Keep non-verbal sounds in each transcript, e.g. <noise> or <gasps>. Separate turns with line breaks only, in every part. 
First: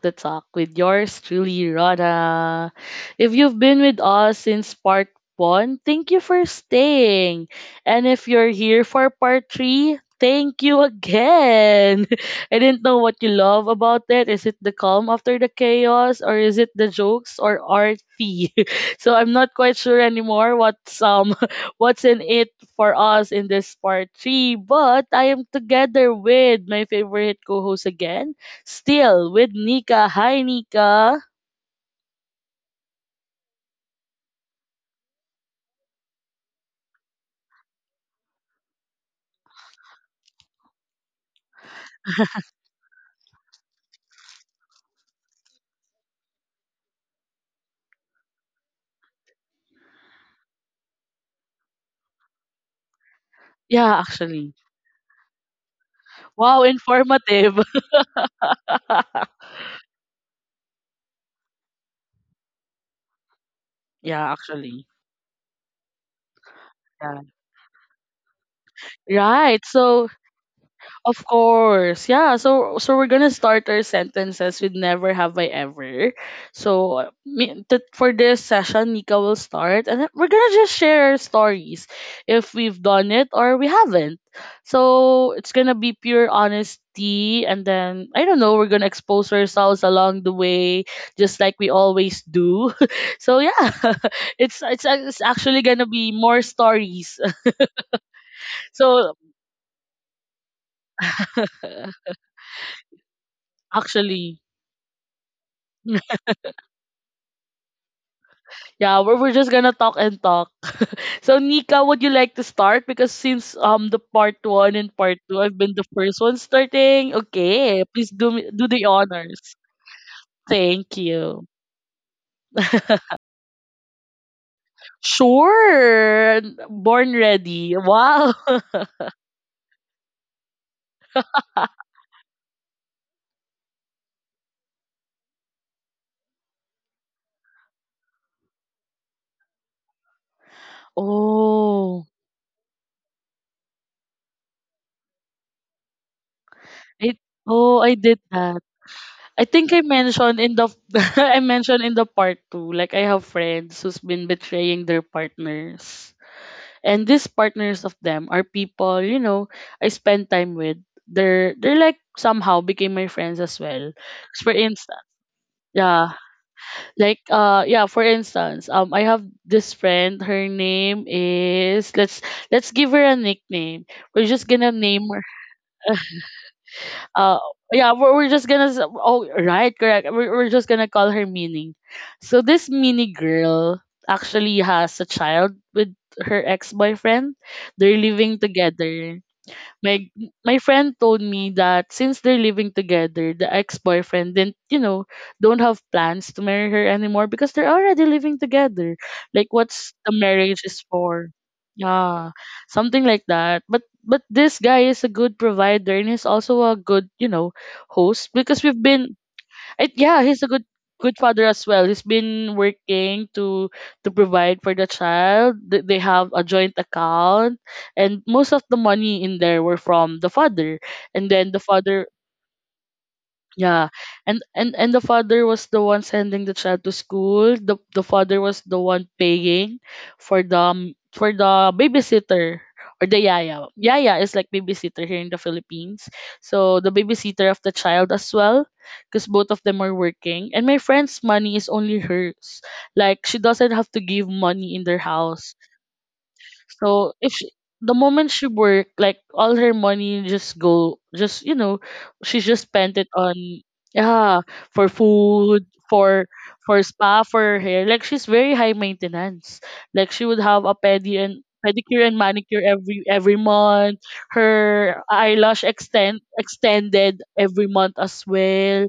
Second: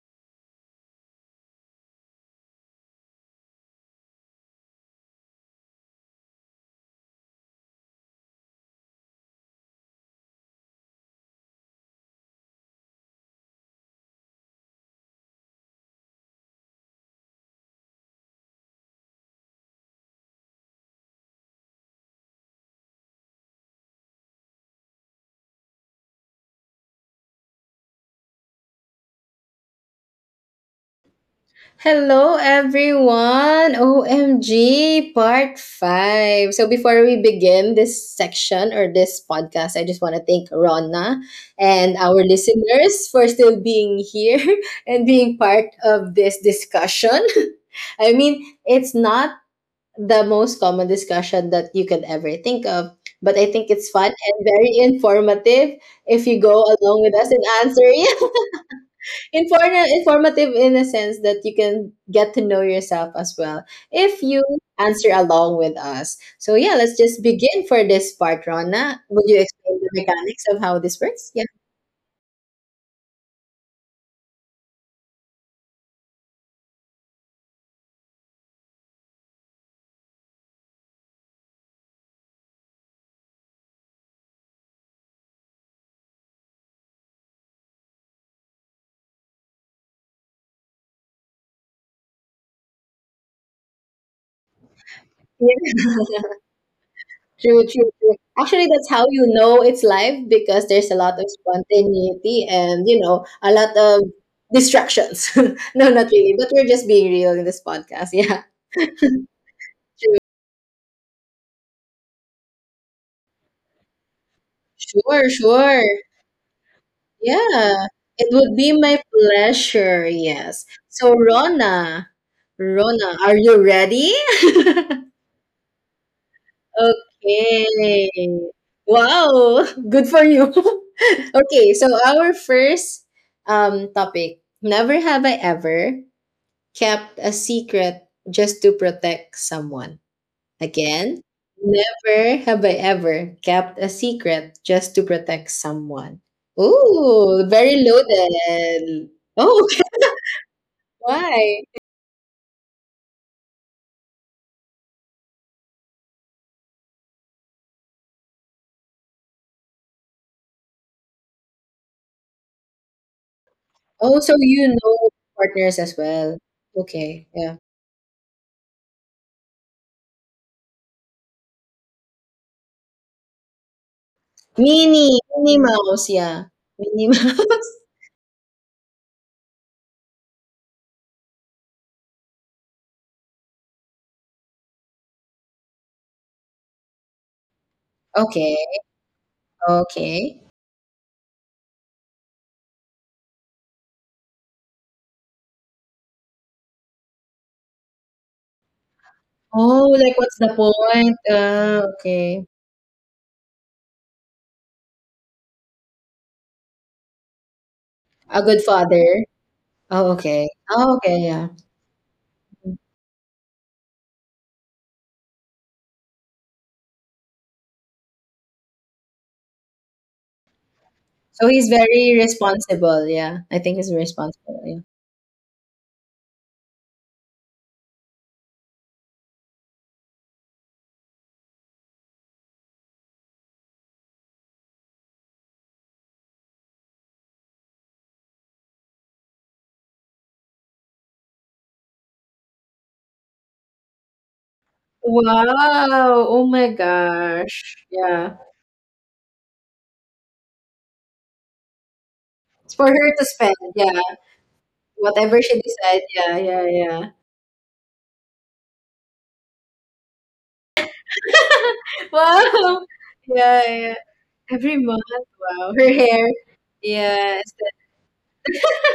the Talk with yours truly, Rana. If you've been with us since part one, thank you for staying. And if you're here for part three, thank you again. <laughs> I didn't know what you love about it. Is it the calm after the chaos, or is it the jokes or arty? <laughs> So I'm not quite sure anymore what's <laughs> what's in it for us in this part three. But I am together with my favorite co host again, still with Nika. Hi, Nika.
Hello, everyone. OMG, part five. So, before we begin this section or this podcast, I just want to thank Ronna and our listeners for still being here <laughs> and being part of this discussion. <laughs> I mean, it's not the most common discussion that you can ever think of, but I think it's
Yeah,
fun and
actually.
very informative if you go
Wow,
along with us and
informative.
answer. <laughs>
<laughs>
Informative in a sense that you can get to know yourself as well if you
yeah, actually.
answer along with us. So yeah, let's just
Yeah.
begin for this part, Rona. Would you
Right.
explain the
So
mechanics of how this works?
of
Yeah.
course. Yeah. So we're gonna start our sentences with never have I ever. So for this session, Nika will start, and then we're gonna just share our stories, if we've done it or we haven't. So it's gonna be pure honesty, and then I don't know. We're gonna expose ourselves along the way, just like we always do. <laughs> so yeah, <laughs> it's actually
Yeah.
gonna be more stories.
<laughs>
<laughs>
True, true, true. Actually, that's how
so
you know it's live because there's a lot of
<laughs>
spontaneity and a lot of
actually.
distractions. <laughs> No, not really, but we're just being real in this podcast. Yeah.
Yeah, we're just gonna talk and talk. So Nika, would you like to start? Because since the part one and part
Sure,
two, I've been
sure.
the first one starting.
Yeah,
Okay, please
it would
do
be
the
my
honors.
pleasure. Yes.
Thank
So,
you.
Rona,
<laughs>
are you ready? <laughs>
sure, born ready.
Okay.
Wow. <laughs>
Wow, <laughs> good for you. <laughs> Okay, so our first topic, never have I ever kept a secret just to protect someone. Again,
Oh,
never have I ever kept a secret just to protect someone.
I
Ooh, very
oh I did that.
loaded.
I
Oh,
think I
<laughs>
mentioned in the <laughs> I
why?
mentioned in the part two, like I have friends who's been betraying their partners. And these partners of them are people you know I spend time with. They're like somehow became my friends as well.
Oh, so
'Cause for
you know
instance,
partners as
yeah,
well. Okay,
like
yeah.
yeah, for instance, I have this friend. Her name is let's give her a nickname. We're just gonna name
Minnie,
her.
Minnie Mouse, yeah. Minnie <laughs>
Uh
Mouse.
yeah, we're just gonna s- oh right correct. We're just gonna call her Mini. So this Mini girl actually has a child with her ex boyfriend. They're living
Okay,
together. My
okay.
my friend told me that since they're living together, the ex-boyfriend didn't, you know, don't have plans to marry her anymore because they're already living together. Like
Oh,
what's
like
the
what's the
marriage is
point?
for? Yeah,
Okay.
something like that. But this guy is a good provider and he's also a good, you know, host
A good
because we've been
father.
it,
Oh,
yeah,
okay.
he's a good
Oh, okay,
good
yeah.
father as well. He's been working to provide for the child. They have a joint account, and most of the money in there were from the father. And
So
then the
he's
father,
very responsible, yeah. I think he's
yeah, and
responsible, yeah.
and and the father was the one sending the child to school. The father was the one paying for the babysitter or the yaya. Yaya is like babysitter here in the Philippines. So the babysitter of the child as well, because both of them are working. And my friend's money is only hers. Like she doesn't have to give money in their house.
Wow! Oh my
So if she,
gosh.
the
Yeah.
moment she worked, like all her money just go, just you know, she just
It's for
spent it
her to
on
spend, yeah.
yeah for
Whatever she
food,
decides. Yeah, yeah,
for
yeah.
spa, for her hair. Like she's very high maintenance. Like she would have a pedi and
<laughs>
pedicure and manicure
Wow!
every
Yeah, yeah.
month.
Every month,
Her eyelash
wow. Her
extend
hair.
extended
Yes.
every month as well.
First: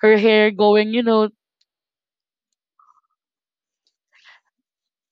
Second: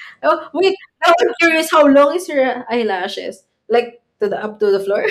Her
Oh,
hair
wait.
going, you
Now
know.
I'm curious, how long is her eyelashes? Like to the up to the floor?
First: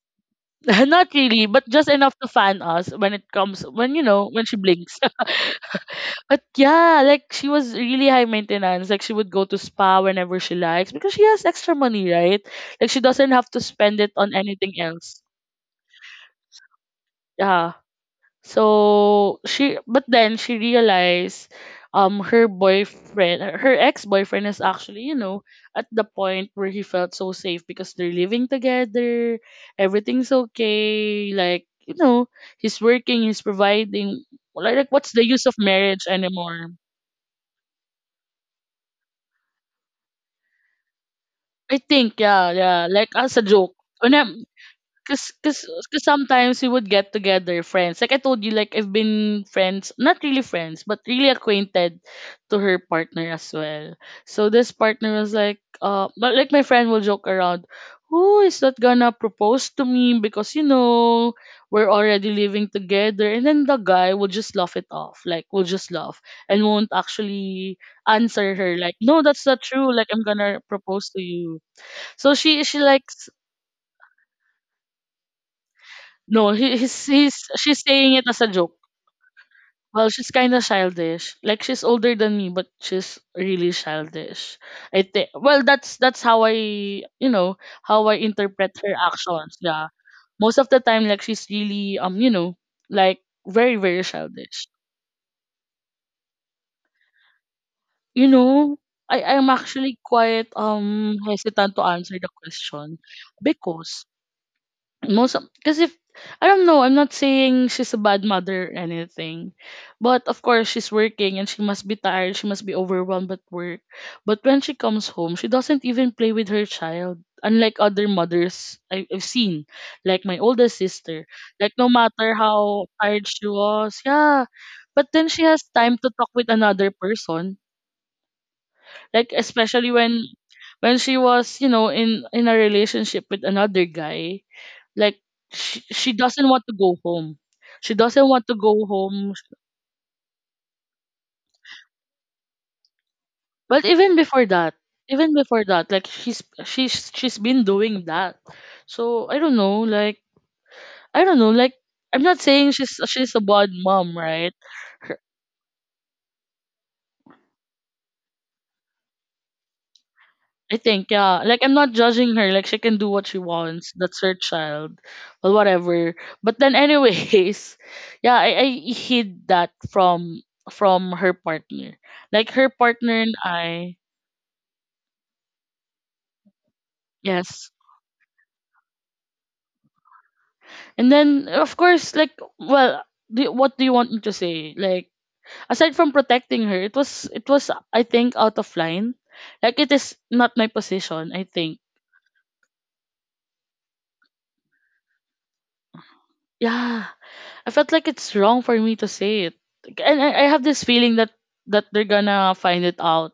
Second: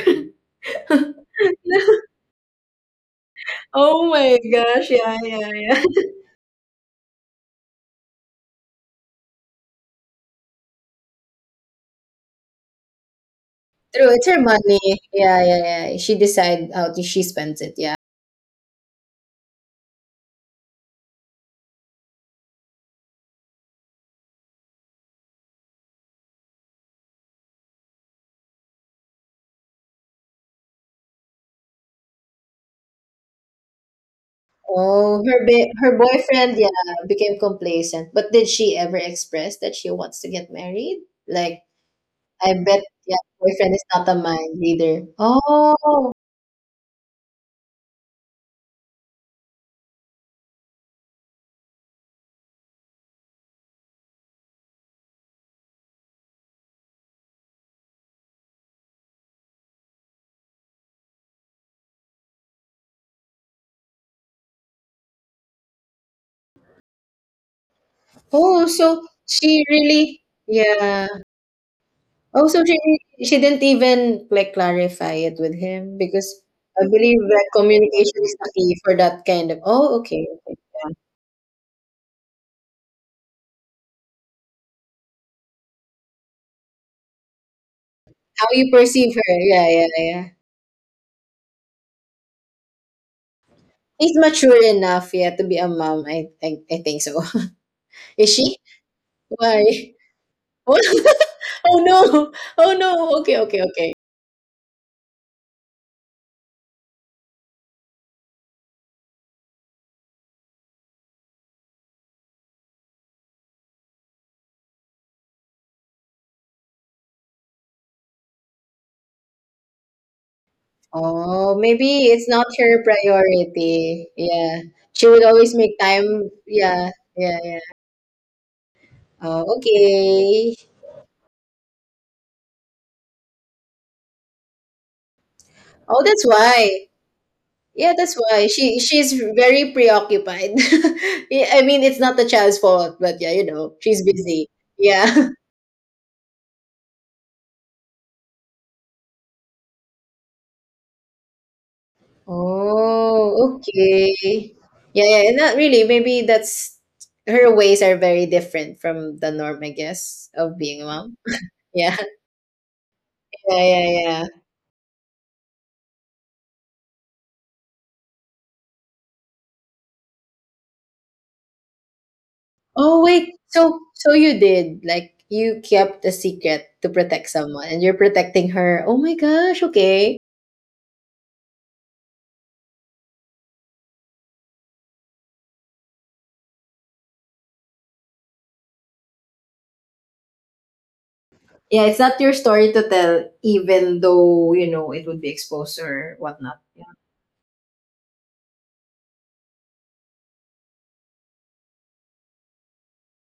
<laughs> Not
<laughs>
really, but just enough to fan us when it comes when you
Oh
know
my
when she
gosh,
blinks. <laughs>
yeah, yeah, yeah.
But yeah, like she was really high maintenance. Like she would go to spa whenever she likes because she has extra money, right? Like she doesn't have to spend
True,
it
it's
on
her
anything
money.
else.
Yeah, yeah, yeah. She decide how she spends
Yeah.
it. Yeah.
So she but then she realized her ex-boyfriend is actually, you know, at the point where he felt so safe because they're living together, everything's okay, like, you know, he's working, he's providing like what's
Oh,
the use of
her
marriage
boyfriend,
anymore?
yeah, became complacent. But did she ever express that she wants to get married? Like,
I think, yeah,
I
yeah,
bet,
like
yeah,
as a joke.
boyfriend is not
When
a
I'm,
mind reader.
cause, cause, cause,
Oh,
sometimes we would get together, friends. Like I told you, like I've been friends, not really friends, but really acquainted to her partner as well. So this partner was like, but like my friend will joke around, who is not gonna propose to me because you know we're already living together, and then the guy will just laugh it off, like will just laugh and won't actually answer
oh,
her, like,
so
no, that's not
she
true. Like
really,
I'm gonna
yeah.
propose to you so
Oh,
she
so she
she likes
she didn't even like clarify it with him because
no, he,
I
he's
believe
he's
that
she's saying
communication
it
is
as a
the
joke.
key for that kind of. Oh,
Well,
okay,
she's kind
okay.
of childish. Like she's older than me, but she's really childish. I think. Well, that's how I you know how I
How you
interpret her
perceive her?
actions.
Yeah, yeah,
Yeah,
yeah.
most of the time, like she's really you know like very
He's mature
childish.
enough, yeah, to be a mom. I think so. <laughs>
You
Is she?
know, I'm
Why?
actually
<laughs>
quite
Oh,
hesitant
oh
to answer the
no. Oh
question
no. Okay, okay, okay.
because most because if I don't know, I'm not saying she's a bad mother or anything. But of course she's working and she must be tired, she must be overwhelmed at work. But when she comes home, she doesn't even play with her child. Unlike other mothers I've seen, like my oldest sister,
Oh,
like no
maybe it's
matter
not her
how tired she was,
priority.
yeah.
Yeah. She
But
would
then she
always
has
make
time to talk
time.
with
Yeah.
another
Yeah,
person.
yeah.
Like
Oh,
especially
okay.
when she was, you know, in a relationship with another guy, like
Oh,
she
that's
doesn't want to
why.
go home. She
Yeah, that's
doesn't want
why.
to
She
go
she's
home.
very preoccupied. <laughs> Yeah, I mean, it's not the child's fault, but yeah, you know,
But
she's busy. Yeah.
even
<laughs>
before that, like she's she's been doing that. So I don't know, like I don't know, like I'm not saying she's a
Oh,
bad
okay.
mom, right?
Yeah,
Her-
yeah, not really. Maybe that's her ways are very different from the norm, I guess, of
I
being a
think
mom.
yeah, like I'm not
Yeah,
judging her. Like she can do what she
<laughs> yeah,
wants.
yeah,
That's
yeah.
her child, well whatever. But then anyways, <laughs> yeah, I hid that from her partner. Like her
Oh
partner
wait,
and
so
I,
so you did like you kept a secret to protect someone,
yes,
and you're protecting her. Oh my gosh, okay.
and then, of course, like, well, what do you want me to say? Like, aside from protecting her, it was, I think, out of line. Like, it is not my position. I think,
Yeah, it's not your story to tell, even though you know it would be exposed or whatnot.
yeah, I felt like it's wrong for me to say it. And I have this feeling that that they're gonna find it out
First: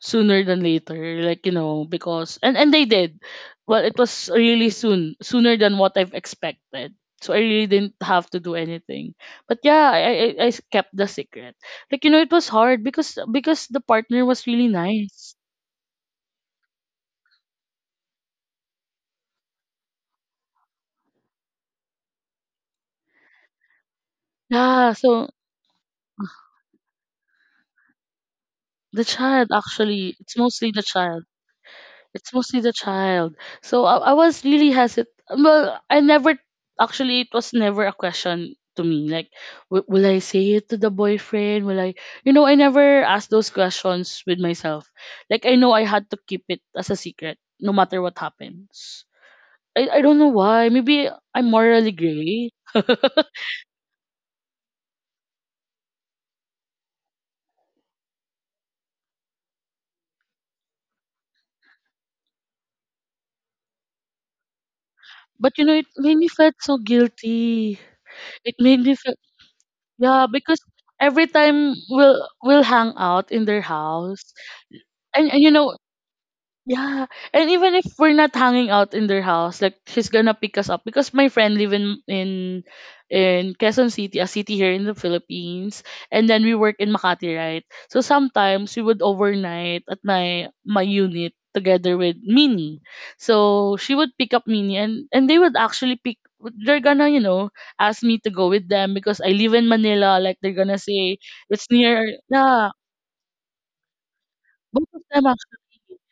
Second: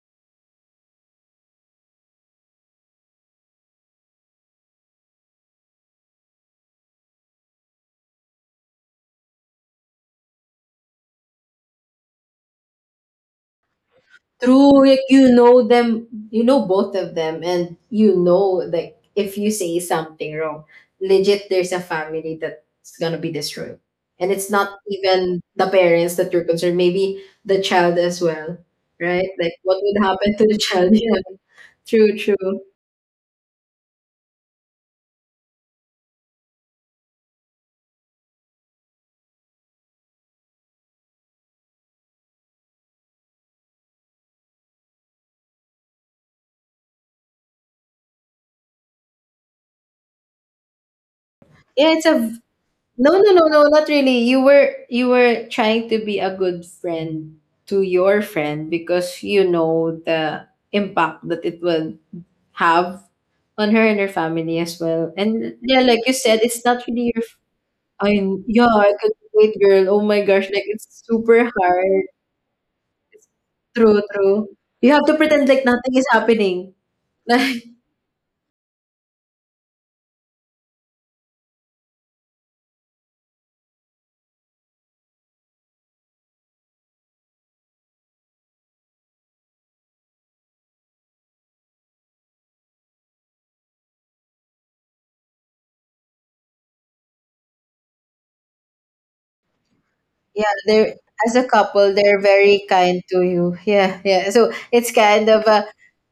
sooner than later. Like, you know, because and they did. Well, it was really soon, sooner than what I've expected. So I really didn't have to do anything. But yeah, I kept the secret. Like, you know, it was hard because the partner was really
True, like you
nice.
know them, you know both of them, and you know like if you say something wrong, legit there's a family that's gonna be destroyed. And it's not
Yeah, so
even the parents that you're concerned, maybe the child as well,
the
right?
child
Like what would
actually,
happen
it's
to the
mostly the
child? <laughs>
child.
Yeah. True,
It's
true.
mostly the child. So I was really hesitant. Well, I never actually it was never a question to me like will I say it to the boyfriend? Will I you know, I never asked those questions with myself. Like I know I had to keep it as a secret no matter what happens. I don't know why. Maybe I'm
Yeah,
morally gray.
no, no,
<laughs>
no, no, not really. You were trying to be a good friend to your friend because you know the impact that it will have on her and her family as well. And
But you know,
yeah,
it
like you
made me
said,
felt
it's
so
not really your.
guilty.
I mean,
It
yeah,
made
I
me
could
feel
wait, girl. Oh my
yeah,
gosh,
because
like it's
every
super
time
hard.
we'll hang
It's
out in their
true,
house,
true. You have to
and
pretend
you
like
know,
nothing is happening. <laughs>
Yeah, and
Like
even if we're not hanging out in their house, like she's gonna pick us up because my friend live in in Quezon City, a city here in the Philippines, and then we work in Makati, right? So sometimes we would overnight at my unit together with Mini. So she would pick up Mini, and they would actually pick. They're gonna you know ask me to go with them because I live in Manila. Like
yeah,
they're gonna
they're
say
as a
it's
couple,
near.
they're very
Yeah,
kind to you. Yeah, yeah. So
both
it's
of them
kind of
actually.
a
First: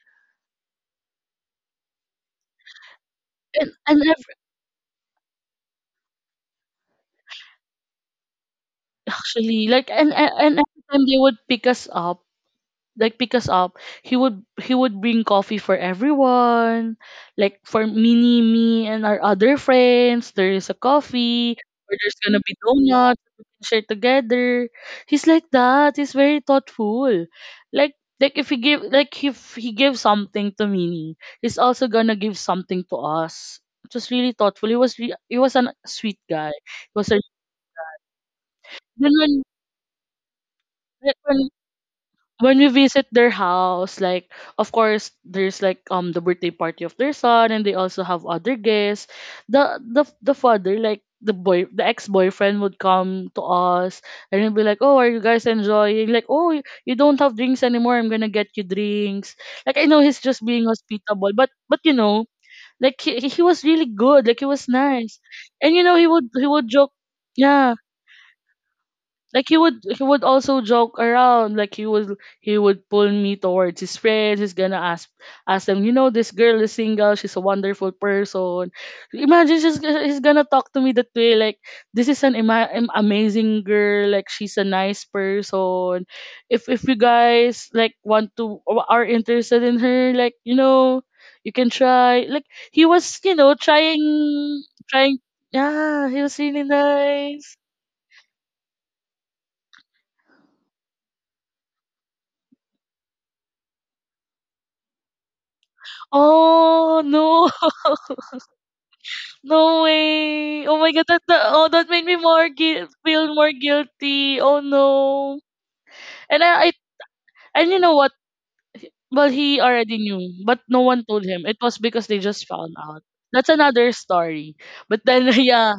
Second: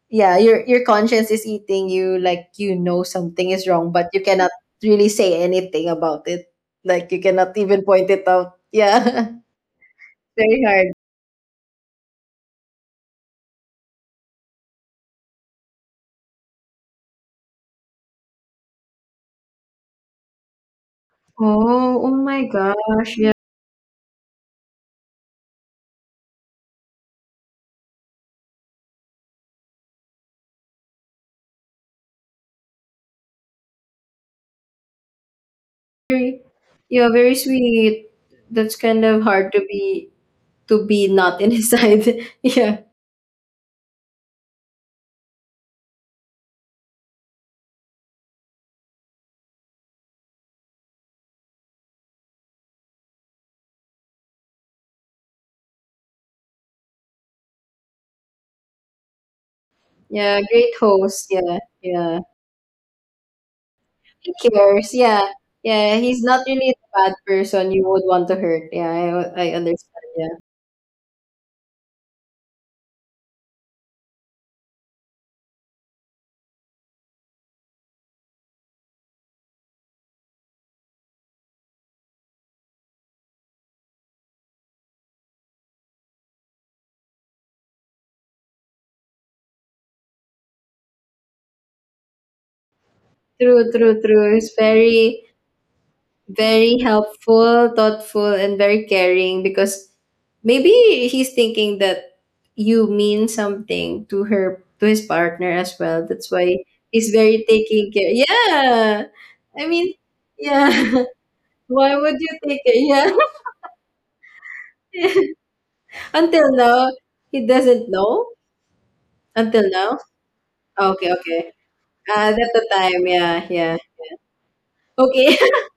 yeah, your conscience is eating you. Like you know something is wrong,
And
but you cannot really say anything about it. Like you cannot even point it out. Yeah, <laughs>
actually like and
very
every
hard.
time they would pick us up like pick us up he would bring coffee for everyone like for mini me and our other friends there is a coffee or
Oh, oh
there's gonna
my
be
gosh.
donuts
Yeah,
we can share together he's like that he's very thoughtful like like if he give like if he gives something to mini he's also gonna give something to us it was really thoughtful he was a sweet
very,
guy he
yeah,
was a
very sweet. That's kind of
when
hard to be not
when
inside. <laughs>
when we
Yeah.
visit their house, like of course there's like the birthday party of their son and they also have other guests. The father, like the ex boyfriend would come to us and he'll be like, oh, are you guys enjoying? Like, oh you don't have drinks anymore, I'm gonna get you drinks. Like I know he's
Yeah,
just being
great host.
hospitable,
Yeah.
but you
Yeah.
know, like he he was really good,
He
like he was
cares.
nice.
Yeah.
And you know
Yeah, he's not
he would
really a
joke,
bad person
yeah,
you would want to hurt. Yeah, I
like he
understand.
would
Yeah.
also joke around. Like he would pull me towards his friends. He's gonna ask them, you know, this girl is single, she's a wonderful person. Imagine, she's, he's gonna talk to me that way, like this is an amazing girl, like she's a nice person. If you guys like want to or are interested in her, like you know, you can try. Like he was, you know,
True, true, true. He's
trying,
very
yeah, he was really
Very
nice.
helpful, thoughtful, and very caring because maybe he's thinking that you mean something to her to his partner as well. That's why
Oh
he's very
no!
taking care. Yeah. I
No
mean,
way! Oh my
yeah.
God, that oh
<laughs>
that
Why
made me
would you take it?
feel more guilty. Oh
Yeah.
no!
<laughs>
And
Until
I,
now, he
and you
doesn't
know what?
know.
Well, he
Until
already
now.
knew, but no one
Okay,
told him.
okay.
It was because they
At
just
the
found out.
time, yeah,
That's
yeah.
another story. But then <laughs>
Okay.
yeah,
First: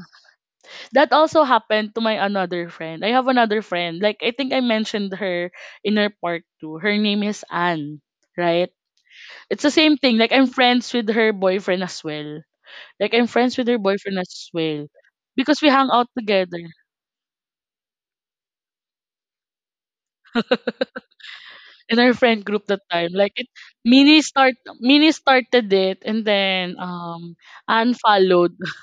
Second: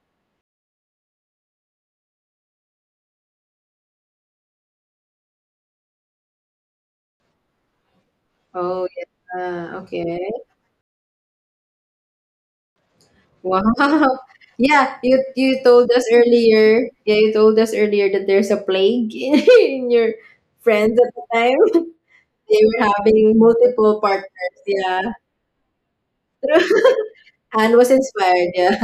that also happened to my another friend. I have another friend. Like I think I mentioned her in our part two. Her name is Anne,
<laughs>
right?
Oh yeah.
It's the same thing.
Okay.
Like I'm friends with her boyfriend as well. Like I'm friends
Wow.
with her boyfriend
<laughs>
as well
Yeah, you
because
you
we hang
told us
out together
earlier. Yeah, you told us earlier that there's a plague <laughs> in your friends at the time. <laughs>
in our friend
They
group
were
that time. Like
having
it,
multiple
Mini start
partners. Yeah.
Mini started it, and then
<laughs> Anne was
Anne.
inspired.
<laughs>
Yeah.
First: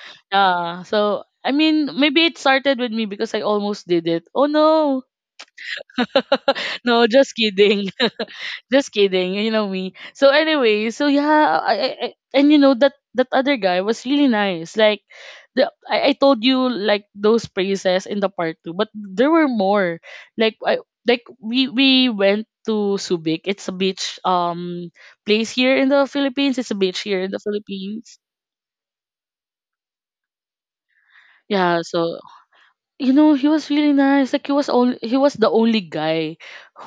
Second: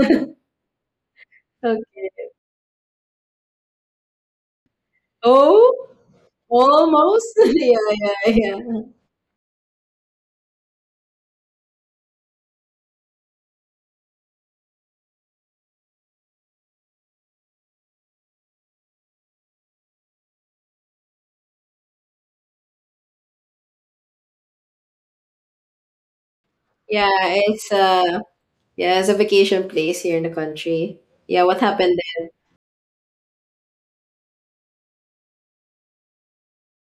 <laughs>
Yeah. So I mean maybe
Okay.
it started with me because I almost did it. Oh no.
Oh,
<laughs> No,
almost.
just
<laughs> Yeah,
kidding.
yeah, yeah.
Just kidding, you know me. So anyway, so yeah, I, and you know that that other guy was really nice. Like the I told you like those praises in the part two, but there were more. Like I, like we went to Subic. It's a beach place here in the Philippines. It's a beach
Yeah,
here in the
it's
Philippines.
uh yeah, it's a vacation place here in the country. Yeah, what
Yeah,
happened
so
then?
you know he was really nice. Like he was the only guy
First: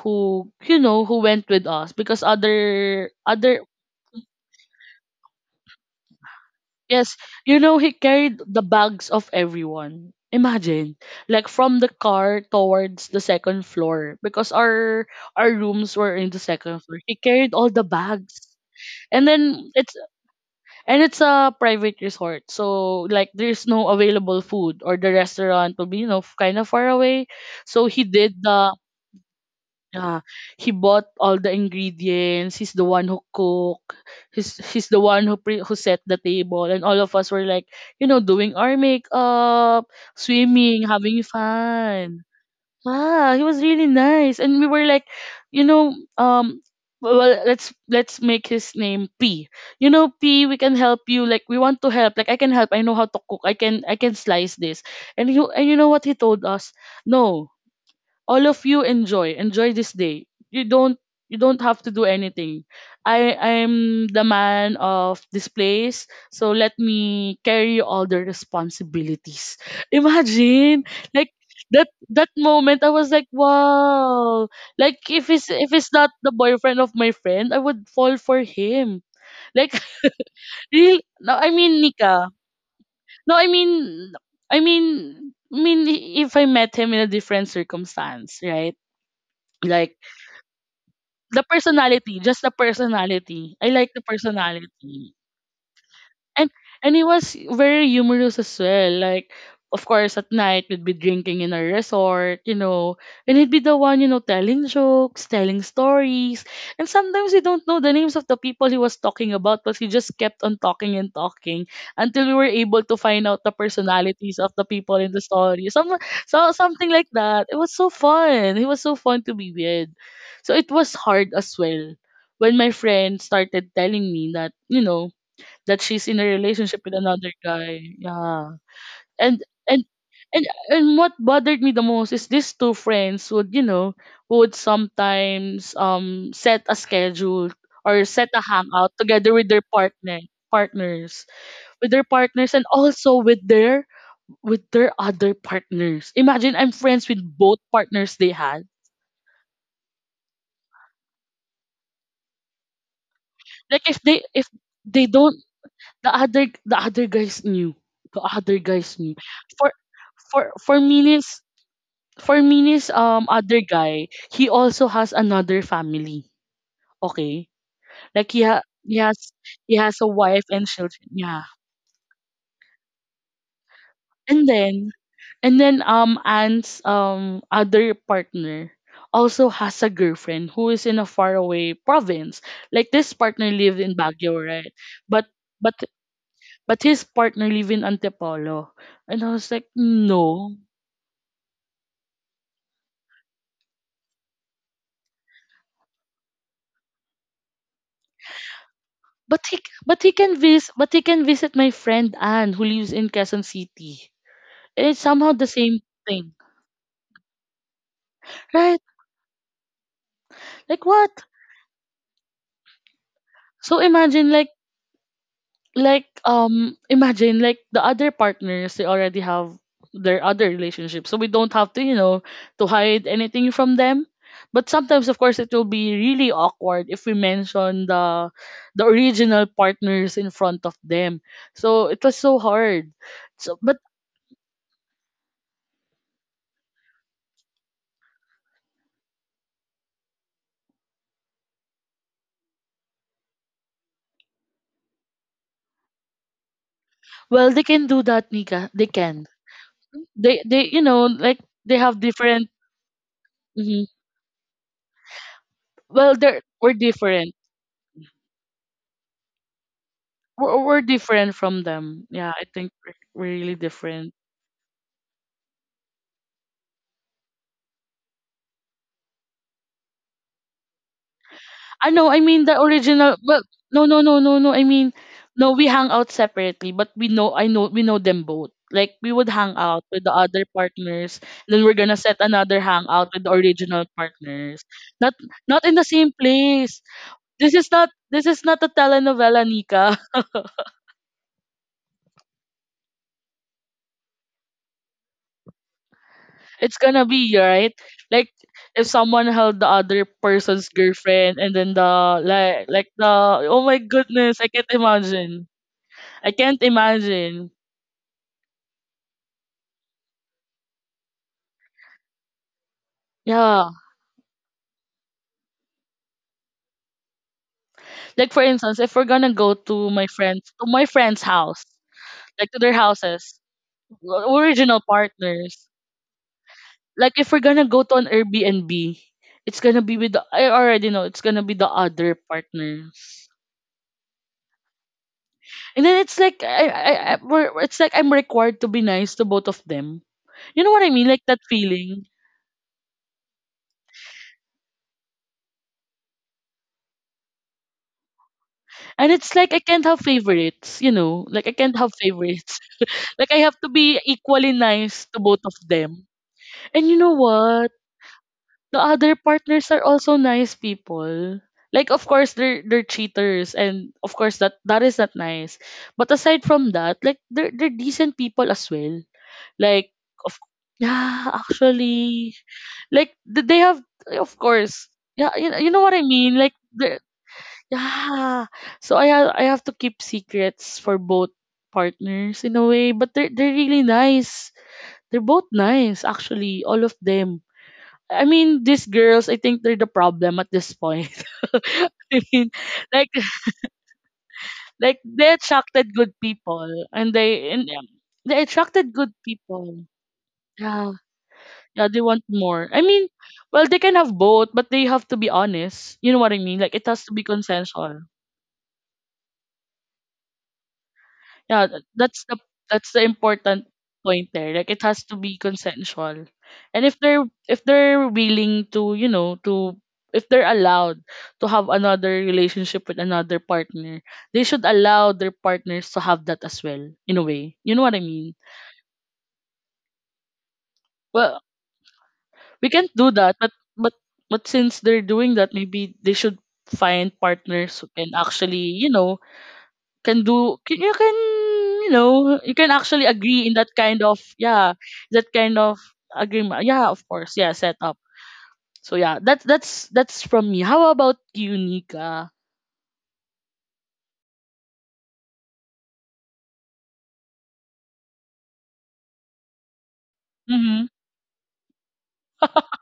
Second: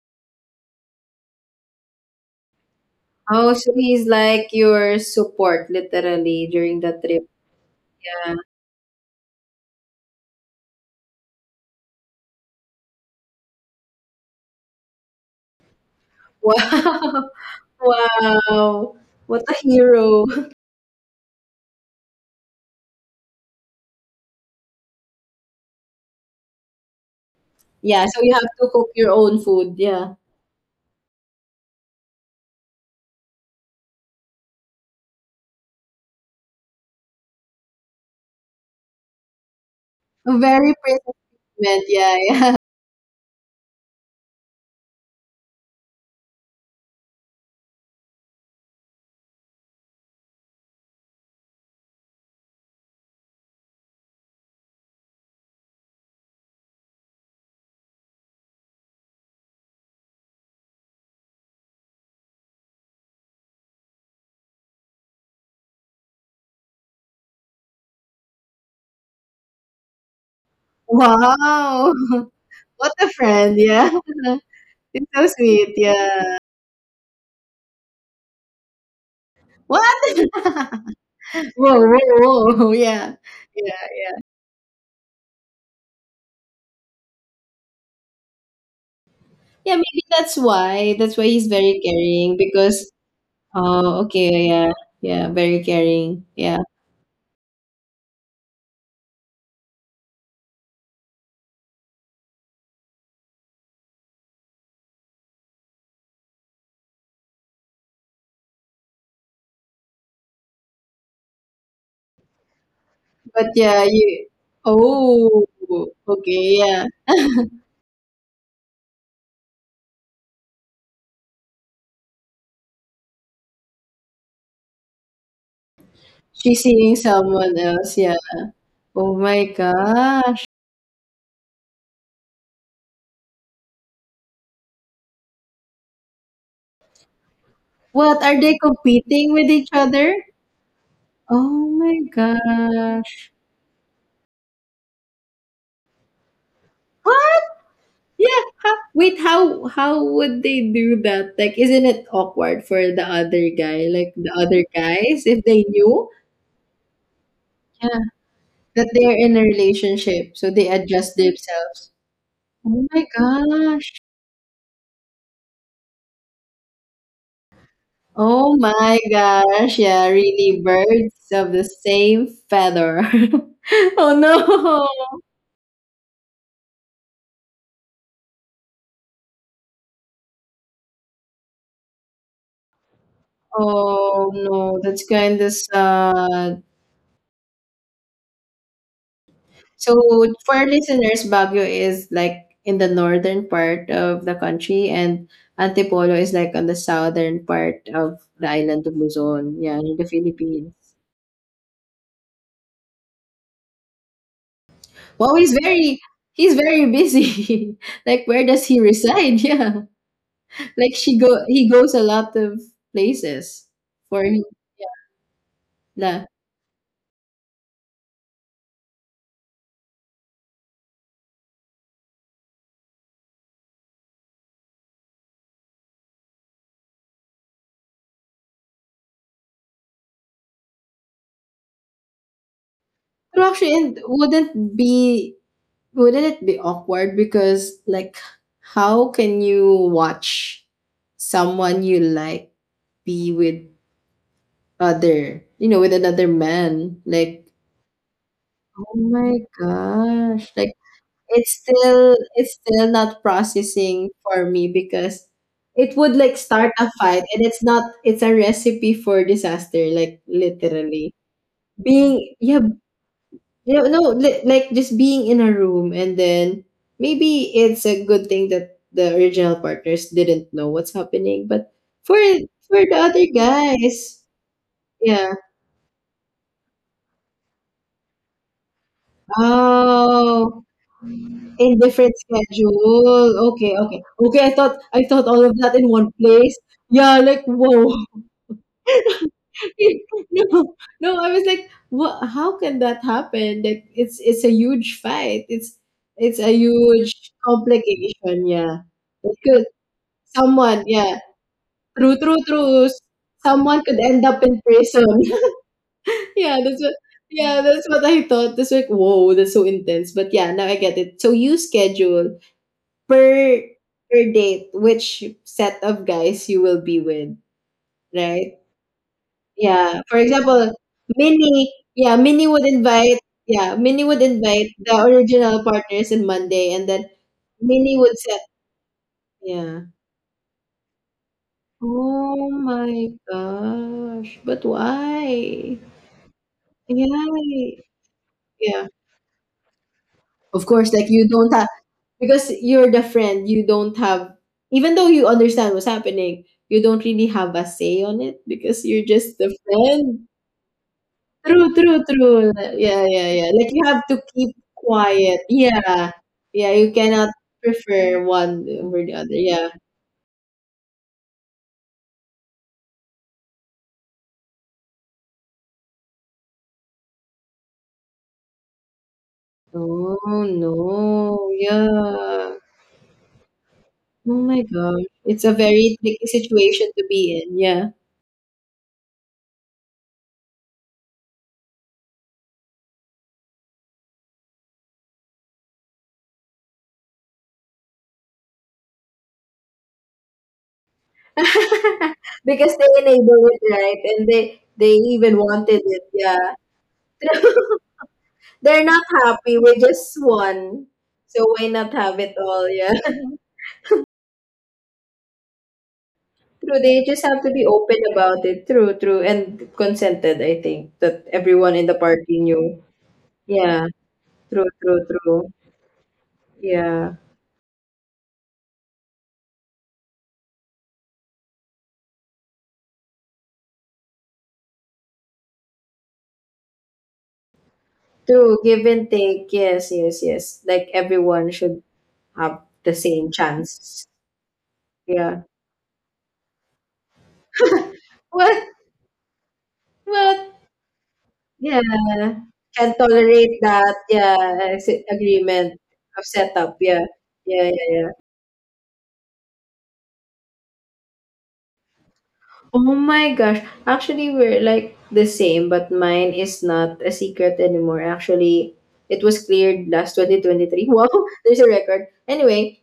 who, you know, who went with us because other
Oh,
other
so he's like your support literally during that
Yes,
trip.
you know, he
Yeah.
carried the bags of everyone. Imagine, like from the car towards the second floor, because our rooms were in the
<laughs>
second floor. He
Wow.
carried all the bags.
Wow,
And
what a
then it's
hero. <laughs>
and it's a private resort, so like there's no available food, or the restaurant will be, you know, kind of far away. So he
Yeah, so you have
did
to
the
cook your own food, yeah.
yeah, he bought all the ingredients. He's the one who cook. He's the one who who set the table, and all of us were like, you know, doing our makeup,
Very
swimming,
princess
having
moment, yeah,
fun.
yeah.
Ah, he was really nice, and we were like, you know, well, let's make his name P. You know, P, we can help you. Like we want to help. Like I can help. I know how to cook. I can slice this. And you know what he told us? No, all of you enjoy this day. You don't, you don't have to do anything. I'm the man of this place, so let me carry all the responsibilities. <laughs> Imagine,
<laughs>
like that
Wow,
that
<laughs>
moment I
what a
was like,
friend, yeah. <laughs>
wow. Like
It's so
if
sweet,
it's not the
yeah.
boyfriend of my friend, I would fall for him, like.
What?
<laughs>
<laughs>
Real. No, I mean,
Whoa,
Nika,
whoa, whoa, <laughs> yeah.
no I
Yeah.
mean, i mean I mean, if I met him in a different circumstance, right?
Yeah,
Like.
maybe that's why. That's why
The
he's very
personality,
caring
just the
because
personality. I like the
oh okay, yeah.
personality.
Yeah, very caring.
and
Yeah.
and he was very humorous as well. Like, of course, at night we'd be drinking in a resort, you know, and he'd be the one, you know, telling jokes, telling stories. And sometimes we don't know the names of the people he was talking about, but he just kept on talking and talking until we were able to find out
But
the
yeah, you
personalities of the people in the
oh
story. Some,
okay,
so
yeah.
something like that. It was so fun. He was so fun to be with. So it was hard as well when my friend started telling me that, you know, that she's in a
She's
relationship
seeing
with another
someone
guy.
else, yeah.
Yeah.
Oh
And
my
and
gosh.
and and what bothered me the most is these two friends would, you know, would sometimes set a schedule, or
What
set
are
a
they
hangout
competing
together
with
with their
each other?
partners,
Oh my
with their partners, and also
gosh.
with their, with their other partners. Imagine, I'm friends with
What?
both partners they
Yeah.
had.
How, wait, how would they do that? Like isn't it awkward for the other
Like
guy, like the
if
other
they
guys
don't,
if they knew
the other guys knew.
yeah
the other
that
guys knew
they're in a
for
relationship
for
so they
for me
adjust
means,
themselves.
for
Oh
Minnie's
my
other
gosh.
guy, he also has another family. Okay? Like
Oh
he
my
has, he
gosh.
has
Yeah,
a wife
really
and children.
birds
Yeah.
of the same feather. <laughs> Oh
And then
no.
and then Anne's other partner also has a girlfriend who is in a faraway province. Like this partner lived in
Oh
Baguio, right?
no, that's
But
kind of
but
sad.
but his partner live in Antipolo. And I was like,
So for
no.
our listeners, Baguio is like in the northern part of the country, and Antipolo is like on the southern part of the island of
But
Luzon,
he
yeah, in
but
the
he can
Philippines.
visit, but he can visit my friend Anne who lives in Quezon City. It's somehow
Wow,
the same thing,
he's very busy. <laughs> Like where does he
right?
reside? <laughs> Yeah.
Like
Like she
what?
go he goes a lot of places
So
for
imagine
him.
like,
Yeah.
imagine like the other partners, they already have their other relationships, so we don't have to, you know, to hide anything from them. But sometimes, of course, it will be really awkward if we mention the original partners in front of them. So it was so hard.
But
So
actually,
but
and wouldn't be wouldn't it be awkward because, like, how can you watch someone you like be with other, you know, with another man? Like,
Well, they can do that, Nika. They
oh
can.
my
They
gosh,
they
like
you know, like they have different.
it's still not
Mhm.
processing for me because it would
Well,
like
they're
start
we're
a fight
different,
and it's not, it's a recipe for disaster, like
we're
literally.
different from them. Yeah,
Being
I
yeah,
think we're really
yeah, no,
different.
like just being in a room and then maybe it's a good thing that the original partners didn't know what's happening, but
I know,
for
I mean the
for the
original,
other
well, no no no
guys,
no no I mean,
yeah.
no, we hang out separately, but we know, I know, we know them both. Like we would hang out with the other
Oh,
partners, then we're
in
gonna
different
set another hangout with the
schedule. Okay,
original
okay. Okay,
partners.
I
Not
thought all of
Not in
that
the
in
same
one place.
place.
Yeah, like whoa.
This is not a telenovela, Nika.
<laughs> No, no, I was like, what how can that happen? Like it's a huge fight. It's a
It's gonna
huge
be right, like
complication, yeah.
if someone
It
held
could
the other person's
someone, yeah.
girlfriend and then
True,
the
true,
like
true.
the, oh my
Someone could end
goodness,
up
i
in
can't
prison.
imagine
<laughs>
i
Yeah,
can't imagine
that's what I thought. That's like, whoa, that's so intense. But yeah, now I get it. So you schedule per
Yeah,
per date which set of guys you will be with,
like for
right?
instance if we're gonna go to
Yeah.
my
For
friends to
example,
my friend's house,
Minnie, yeah,
like to their houses,
Minnie would invite
original
the original
partners.
partners in Monday and then
Like if we're gonna go to
Minnie
an
would set
Airbnb, it's gonna
yeah.
be with the, I already know it's gonna be the other
Oh
partner.
my gosh. But why?
And then it's like it's
Yeah,
like I'm required to be
yeah.
nice to both of them. You
Of
know what
course,
I
like
mean? Like
you
that
don't have
feeling.
because you're the friend, you don't have even though you understand what's happening, you don't really have a say on it because you're
And it's
just
like
the
I can't have
friend.
favorites, you know? Like I
True,
can't have
true, true.
favorites.
Yeah,
<laughs>
yeah,
Like I
yeah.
have to
Like you
be
have to
equally
keep
nice to
quiet.
both of them.
Yeah. Yeah,
And
you
you know
cannot
what?
prefer one
The
over the
other
other. Yeah.
partners are also nice people. Like of course they're cheaters, and of course that is not nice. But aside from that, like they're decent people as well. Like of,
Oh
yeah,
no.
actually,
Yeah.
like they have,
Oh
of
my
course,
gosh.
yeah,
It's a
you know what
very
I
tricky
mean, like
situation
they.
to be in. Yeah.
Yeah. So I have to keep secrets for both partners in a way, but they're really nice. They're both nice actually, all of them. I mean, these girls, I think they're the problem at this point. <laughs>
<laughs>
I mean,
Because they
like
enable it, right? And they
like they
even wanted
attracted
it.
good
Yeah,
people, and they
<laughs>
and um, they
they're
attracted
not
good
happy with
people.
just one.
Yeah.
So why
Yeah,
not
they
have
want
it all?
more. I
Yeah,
mean,
<laughs>
well, they can have both, but they have to be honest. You know what I mean? Like
true.
it
They
has to
just
be
have to be open
consensual.
about it. True, true, and consented. I think that
Yeah,
everyone in the
that's
party
the,
knew.
that's the important
Yeah,
point there.
true,
Like it
true,
has to be
true.
consensual. And
Yeah,
if they're willing to, you know, to, if they're allowed to have another relationship with another partner, they should allow their partners to have that as well, in a way. You know what I mean?
true. Give and take. Yes, yes, yes. Like
Well,
everyone should have
we can't
the
do
same
that,
chance.
but since they're doing
Yeah.
that, maybe they should find partners who can
What?
actually, you know,
What?
you can,
Yeah,
you know, you can
can
actually agree in
tolerate
that
that,
kind of,
yeah,
yeah,
as
that kind
agreement
of
of
agreement,
setup,
yeah,
yeah.
of course, yeah,
Yeah, yeah,
set up.
yeah.
So yeah, that's that's from me. How about you, Nika?
Oh my gosh, actually we're like the same, but mine is not a secret anymore. Actually, it was cleared last
Mm-hmm.
2023. <laughs> Wow, there's a record.
<laughs>
Anyway,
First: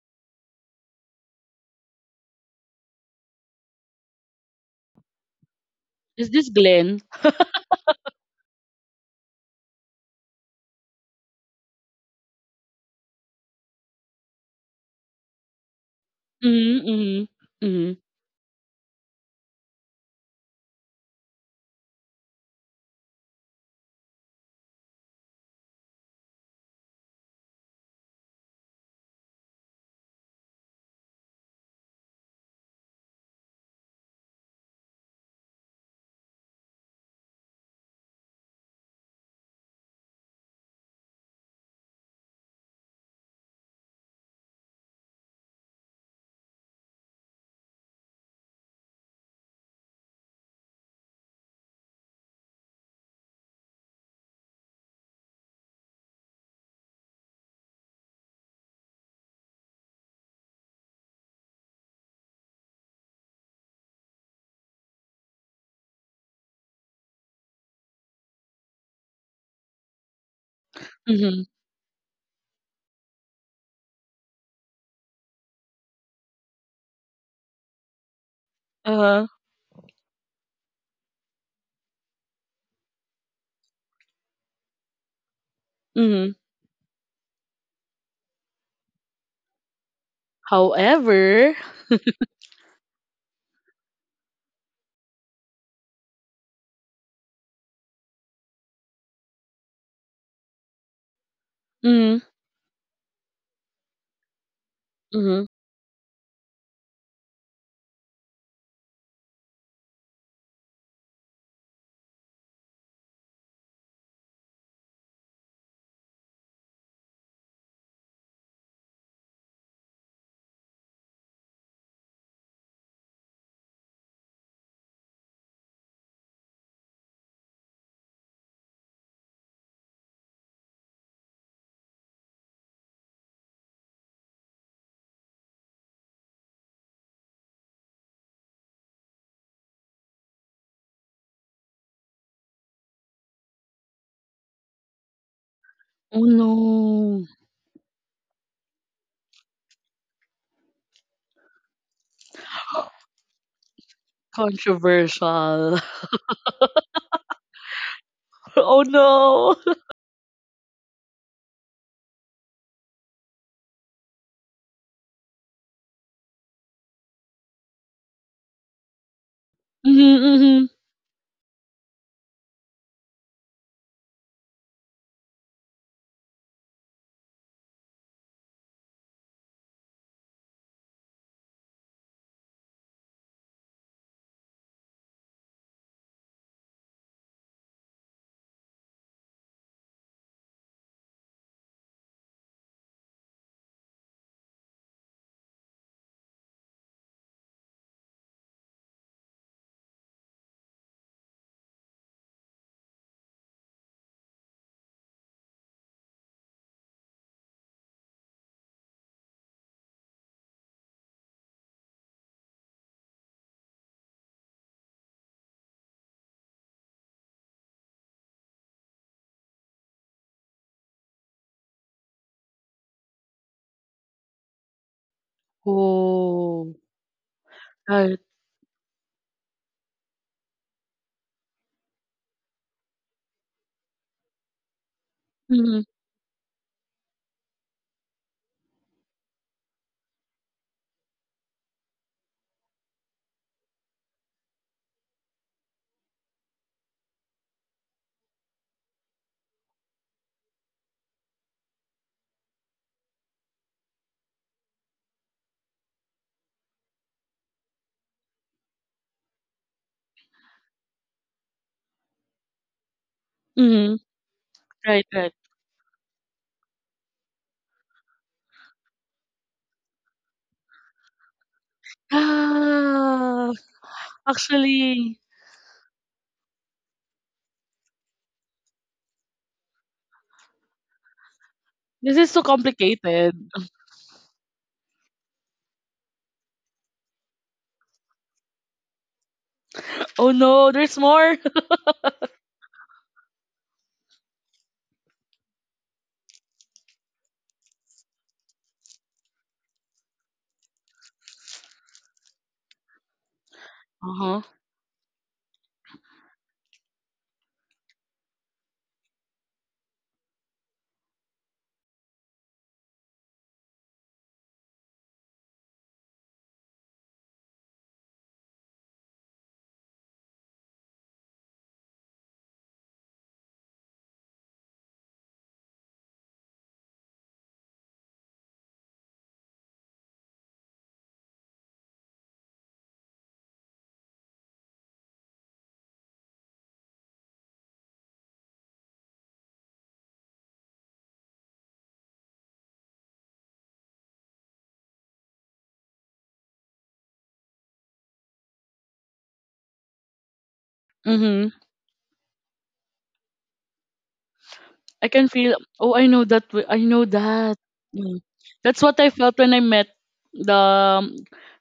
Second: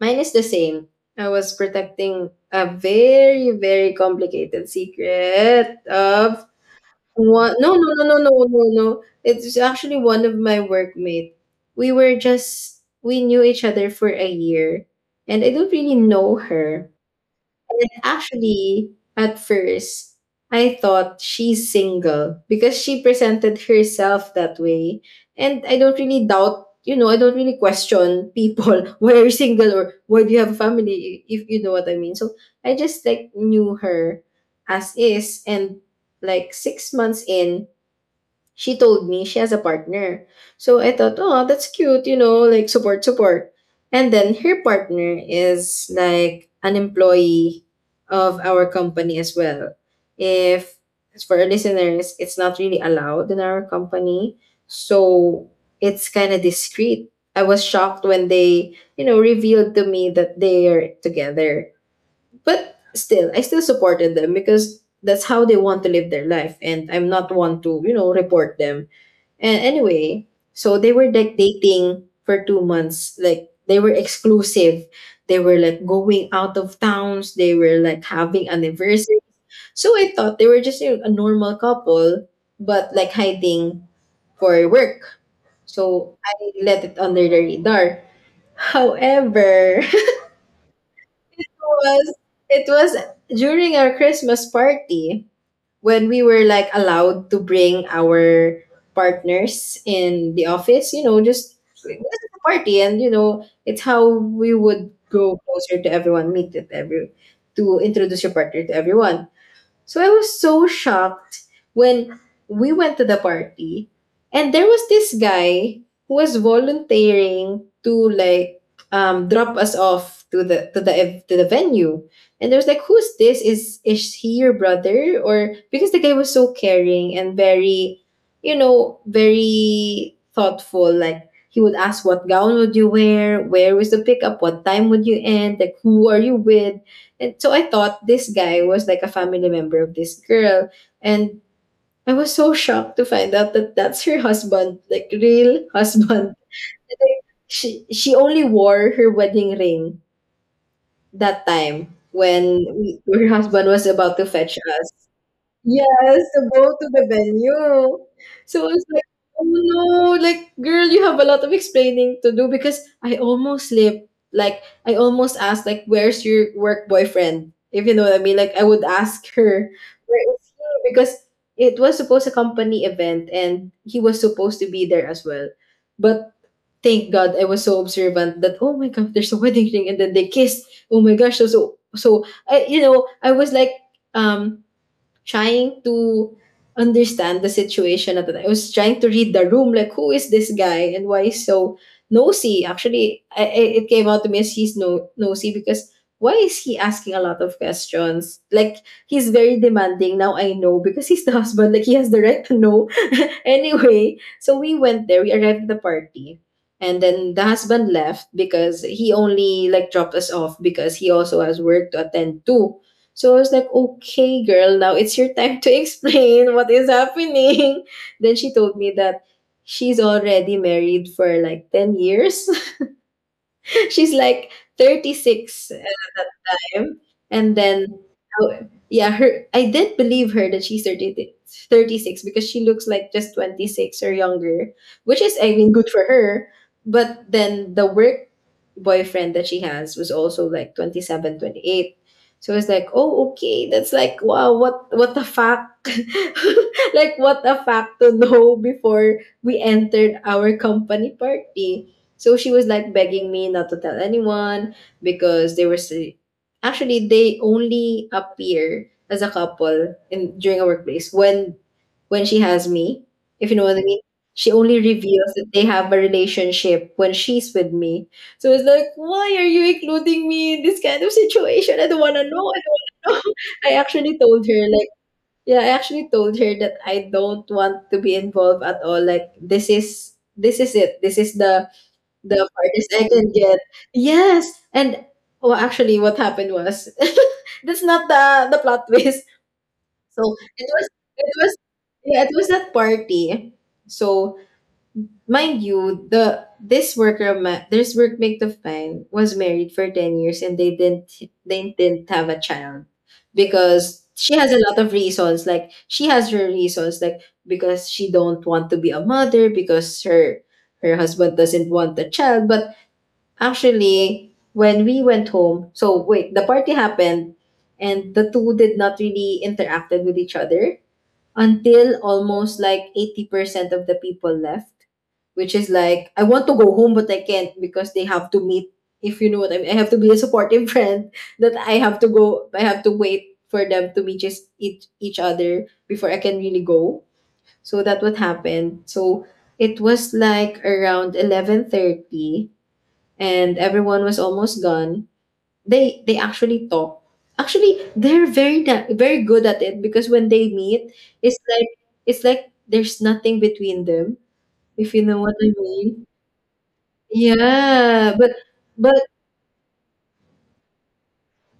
mine is the same. I was protecting a very, very complicated secret
Is
of
this Glenn?
What? No, no, no, no, no, no, no. It's actually one of my workmate. We were just we knew each other for a year, and I don't really know
Mm-hmm,
her.
mm-hmm,
And
mm-hmm,
actually, at first, I thought she's single because she presented herself that way, and I don't really doubt. You know, I don't really question people <laughs> why are you single or why do you have a family if you know what I mean. So I just like knew her as is, and like 6 months in, she told me she has a partner. So I thought, oh, that's cute, like support, support. And then her partner is like an employee of our company as well. If as for our listeners, it's not really allowed in our company. So it's kind of discreet. I was shocked when they, revealed to me that they are together. But still, I still supported them because that's how they want to live their life, and I'm not one to report them. And anyway, so they were like
mm-hmm,
dating for 2 months. Like they were exclusive. They were like going out of towns. They were like having anniversary.
uh-huh,
So I thought they were just a normal couple, but like hiding for work. So
mm-hmm.
I let it under the radar. However,
However.
<laughs> was it was during our Christmas party when we were like allowed to bring our partners in the office, just this
Mm-hmm,
is a party, and it's how we would go
mm-hmm.
closer to everyone, meet with every to introduce your partner to everyone. So I was so shocked when we went to the party, and there was this guy who was volunteering to like drop us off to the to the venue. And there was like who's this? Is he your brother? Or because the guy was so caring and very, very thoughtful. Like he would ask what gown would you wear, where was the pickup, what time would you end, like who are you with? And so I thought this guy was like a family member of this girl. And I was so shocked to find out that that's her husband, like real
Oh
husband. <laughs>
no.
And she only wore her wedding ring that time when we, her husband was about to fetch us.
Controversial.
Yes,
<laughs>
to go to the venue. So I
Oh
was like, oh
no.
no, like girl, you have a lot of explaining to do because I almost slipped. Like I almost asked, like, where's your work boyfriend? If you know what I mean. Like I would ask her,
<laughs> mm-hmm,
where is
mm-hmm.
he? Because it was supposed a company event, and he was supposed to be there as well. But thank God I was so observant that oh my god, there's a wedding ring, and then they kissed. Oh my gosh, so I was like um trying to understand the situation at the time. I was trying to read the room, like who is this guy and why is so nosy. Actually, it came out to me as he's no nosy because why is he asking a lot of questions? Like he's very demanding. Now I know because he's the <laughs> husband. Like he has the right to know. <laughs> Anyway, so we went there. We arrived at the party. And then the husband left because he only like dropped us off because he also has work to attend to. So I was like, okay, girl, now it's your time to <laughs> explain what is happening. Then she told me that she's already married for like 10 years. <laughs> <laughs> She's like 36 at that
Oh,
time. And then,
right.
oh, yeah, her I did believe her that she's 30, 36 because she looks like just 26 or younger, which is, I mean,
mm-hmm,
good for her. But then the work boyfriend that she has was also like 27, 28. So it's like, oh, okay, that's like, wow, what the fuck? <laughs> Like, what a fact to know before we entered our company party. So she was like begging me not to tell anyone because actually they only appear as a couple in during a workplace when she has me, if you know what I
mm-hmm.
mean. She only
Right, right.
reveals that they have a relationship when she's with me. So it's like, why are you including me in this kind of situation? I don't wanna know. I don't wanna know.
Ah,
<laughs> I actually told her like
actually,
yeah, I actually told her that I don't want to be involved at all. Like this is it. This is
this
the
is so
farthest I can
complicated.
get. Yes, and well, actually, what happened was <laughs> that's not the plot twist. So
Oh
it
no,
was
there's
it
more.
was
<laughs>
yeah it was that party. So mind you, the this workmate of mine was married for 10 years, and they didn't have a child because she
Uh-huh.
has a lot of reasons. Like she has her reasons, like because she don't want to be a mother because her husband doesn't want a child, but actually, when we went home, so wait, the party happened, and the two did not really interacted with each other until almost like 80% of the people left, which is like I want to go home but I can't because they have to meet if you know what I mean. I have to be a supportive <laughs> friend that I have to wait for them to meet just each other before I can really go. So that what happened. So it was like around 11:30, and everyone was almost gone they actually talk actually they're very good at it because when they meet it's
Mm-hmm.
like there's nothing between them if you
I
know
can
what I
feel. Oh, I
mean
know that. I know that.
yeah
Mm. That's what
but
I felt when I met the um,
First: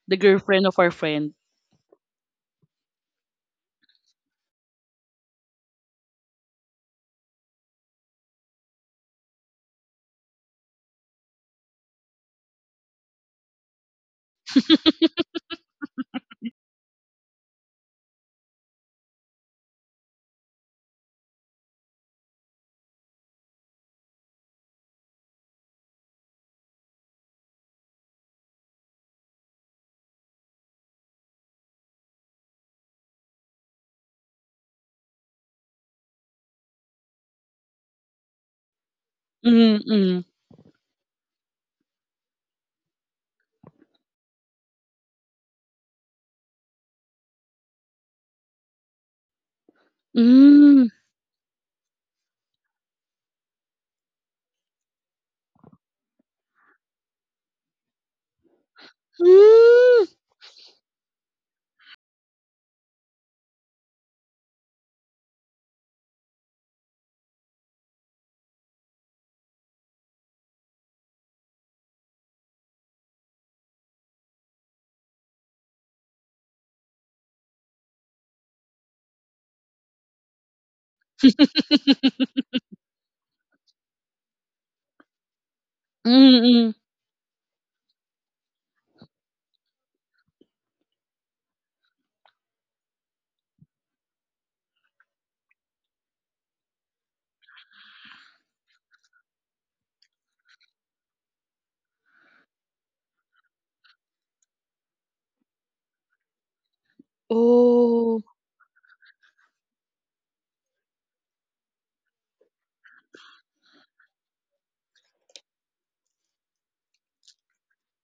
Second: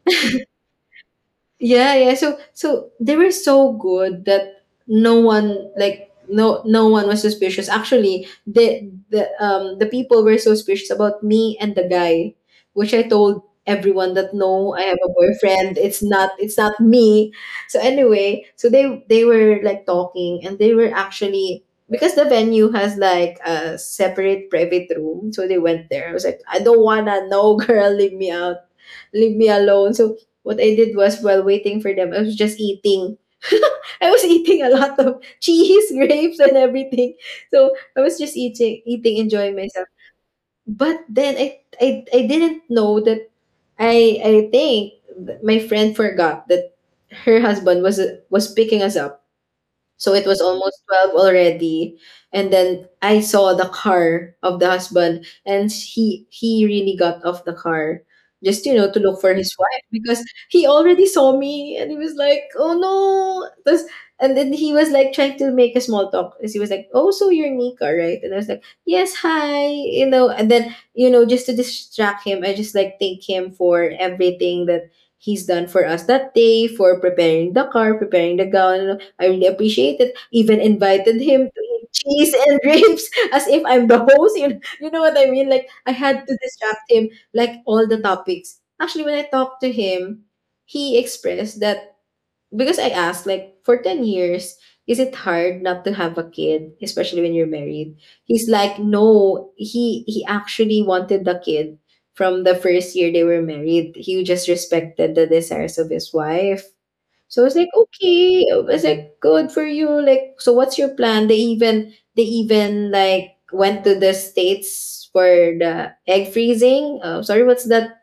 the girlfriend of our friend.
yeah, yeah. So so they were so good that no one like no one was suspicious. Actually, the people were so suspicious about me and the guy, which I told everyone that no, I have a boyfriend. It's not me. So anyway, so they were like talking, and they were actually because the venue has like a separate private room, so they went there. I was like, I don't wanna, no <laughs> girl, leave me alone. So what I did was while waiting for them, I was just eating. <laughs> I was eating a lot of cheese, <laughs> grapes, and everything. So I was just eating, enjoying myself.
Mm-mm.
But then I didn't know that I think my friend forgot that her husband was picking us up, so it was almost
Mm.
12 already. And then I saw the car of the husband, and he really got off the car just you know to look
Mm.
for his wife
Mm-mm.
because he already saw me, and he was like, "Oh no." And then he was like trying to make a small talk. As he was like, "Oh, so you're Nika, right?" And I was like, "Yes, hi." You know, and then you know just to distract him, I just like thank him for everything that he's done for us that day for preparing the car, preparing the gown, I really appreciate it. Even invited him to eat cheese and <laughs> grapes as if I'm the host. You know what I mean? Like I had to
<laughs>
distract him, like all the topics. Actually, when I talked to him, he expressed that because I asked, like, for 10 years, is it hard not to have a kid, especially when you're married? He's like, no, he actually wanted the kid from the first year they were married. He just respected the desires of his wife, so it's like,
Oh.
okay, it's like good for you. Like, so what's your plan? They even like went to the states for the egg freezing. Sorry, what's that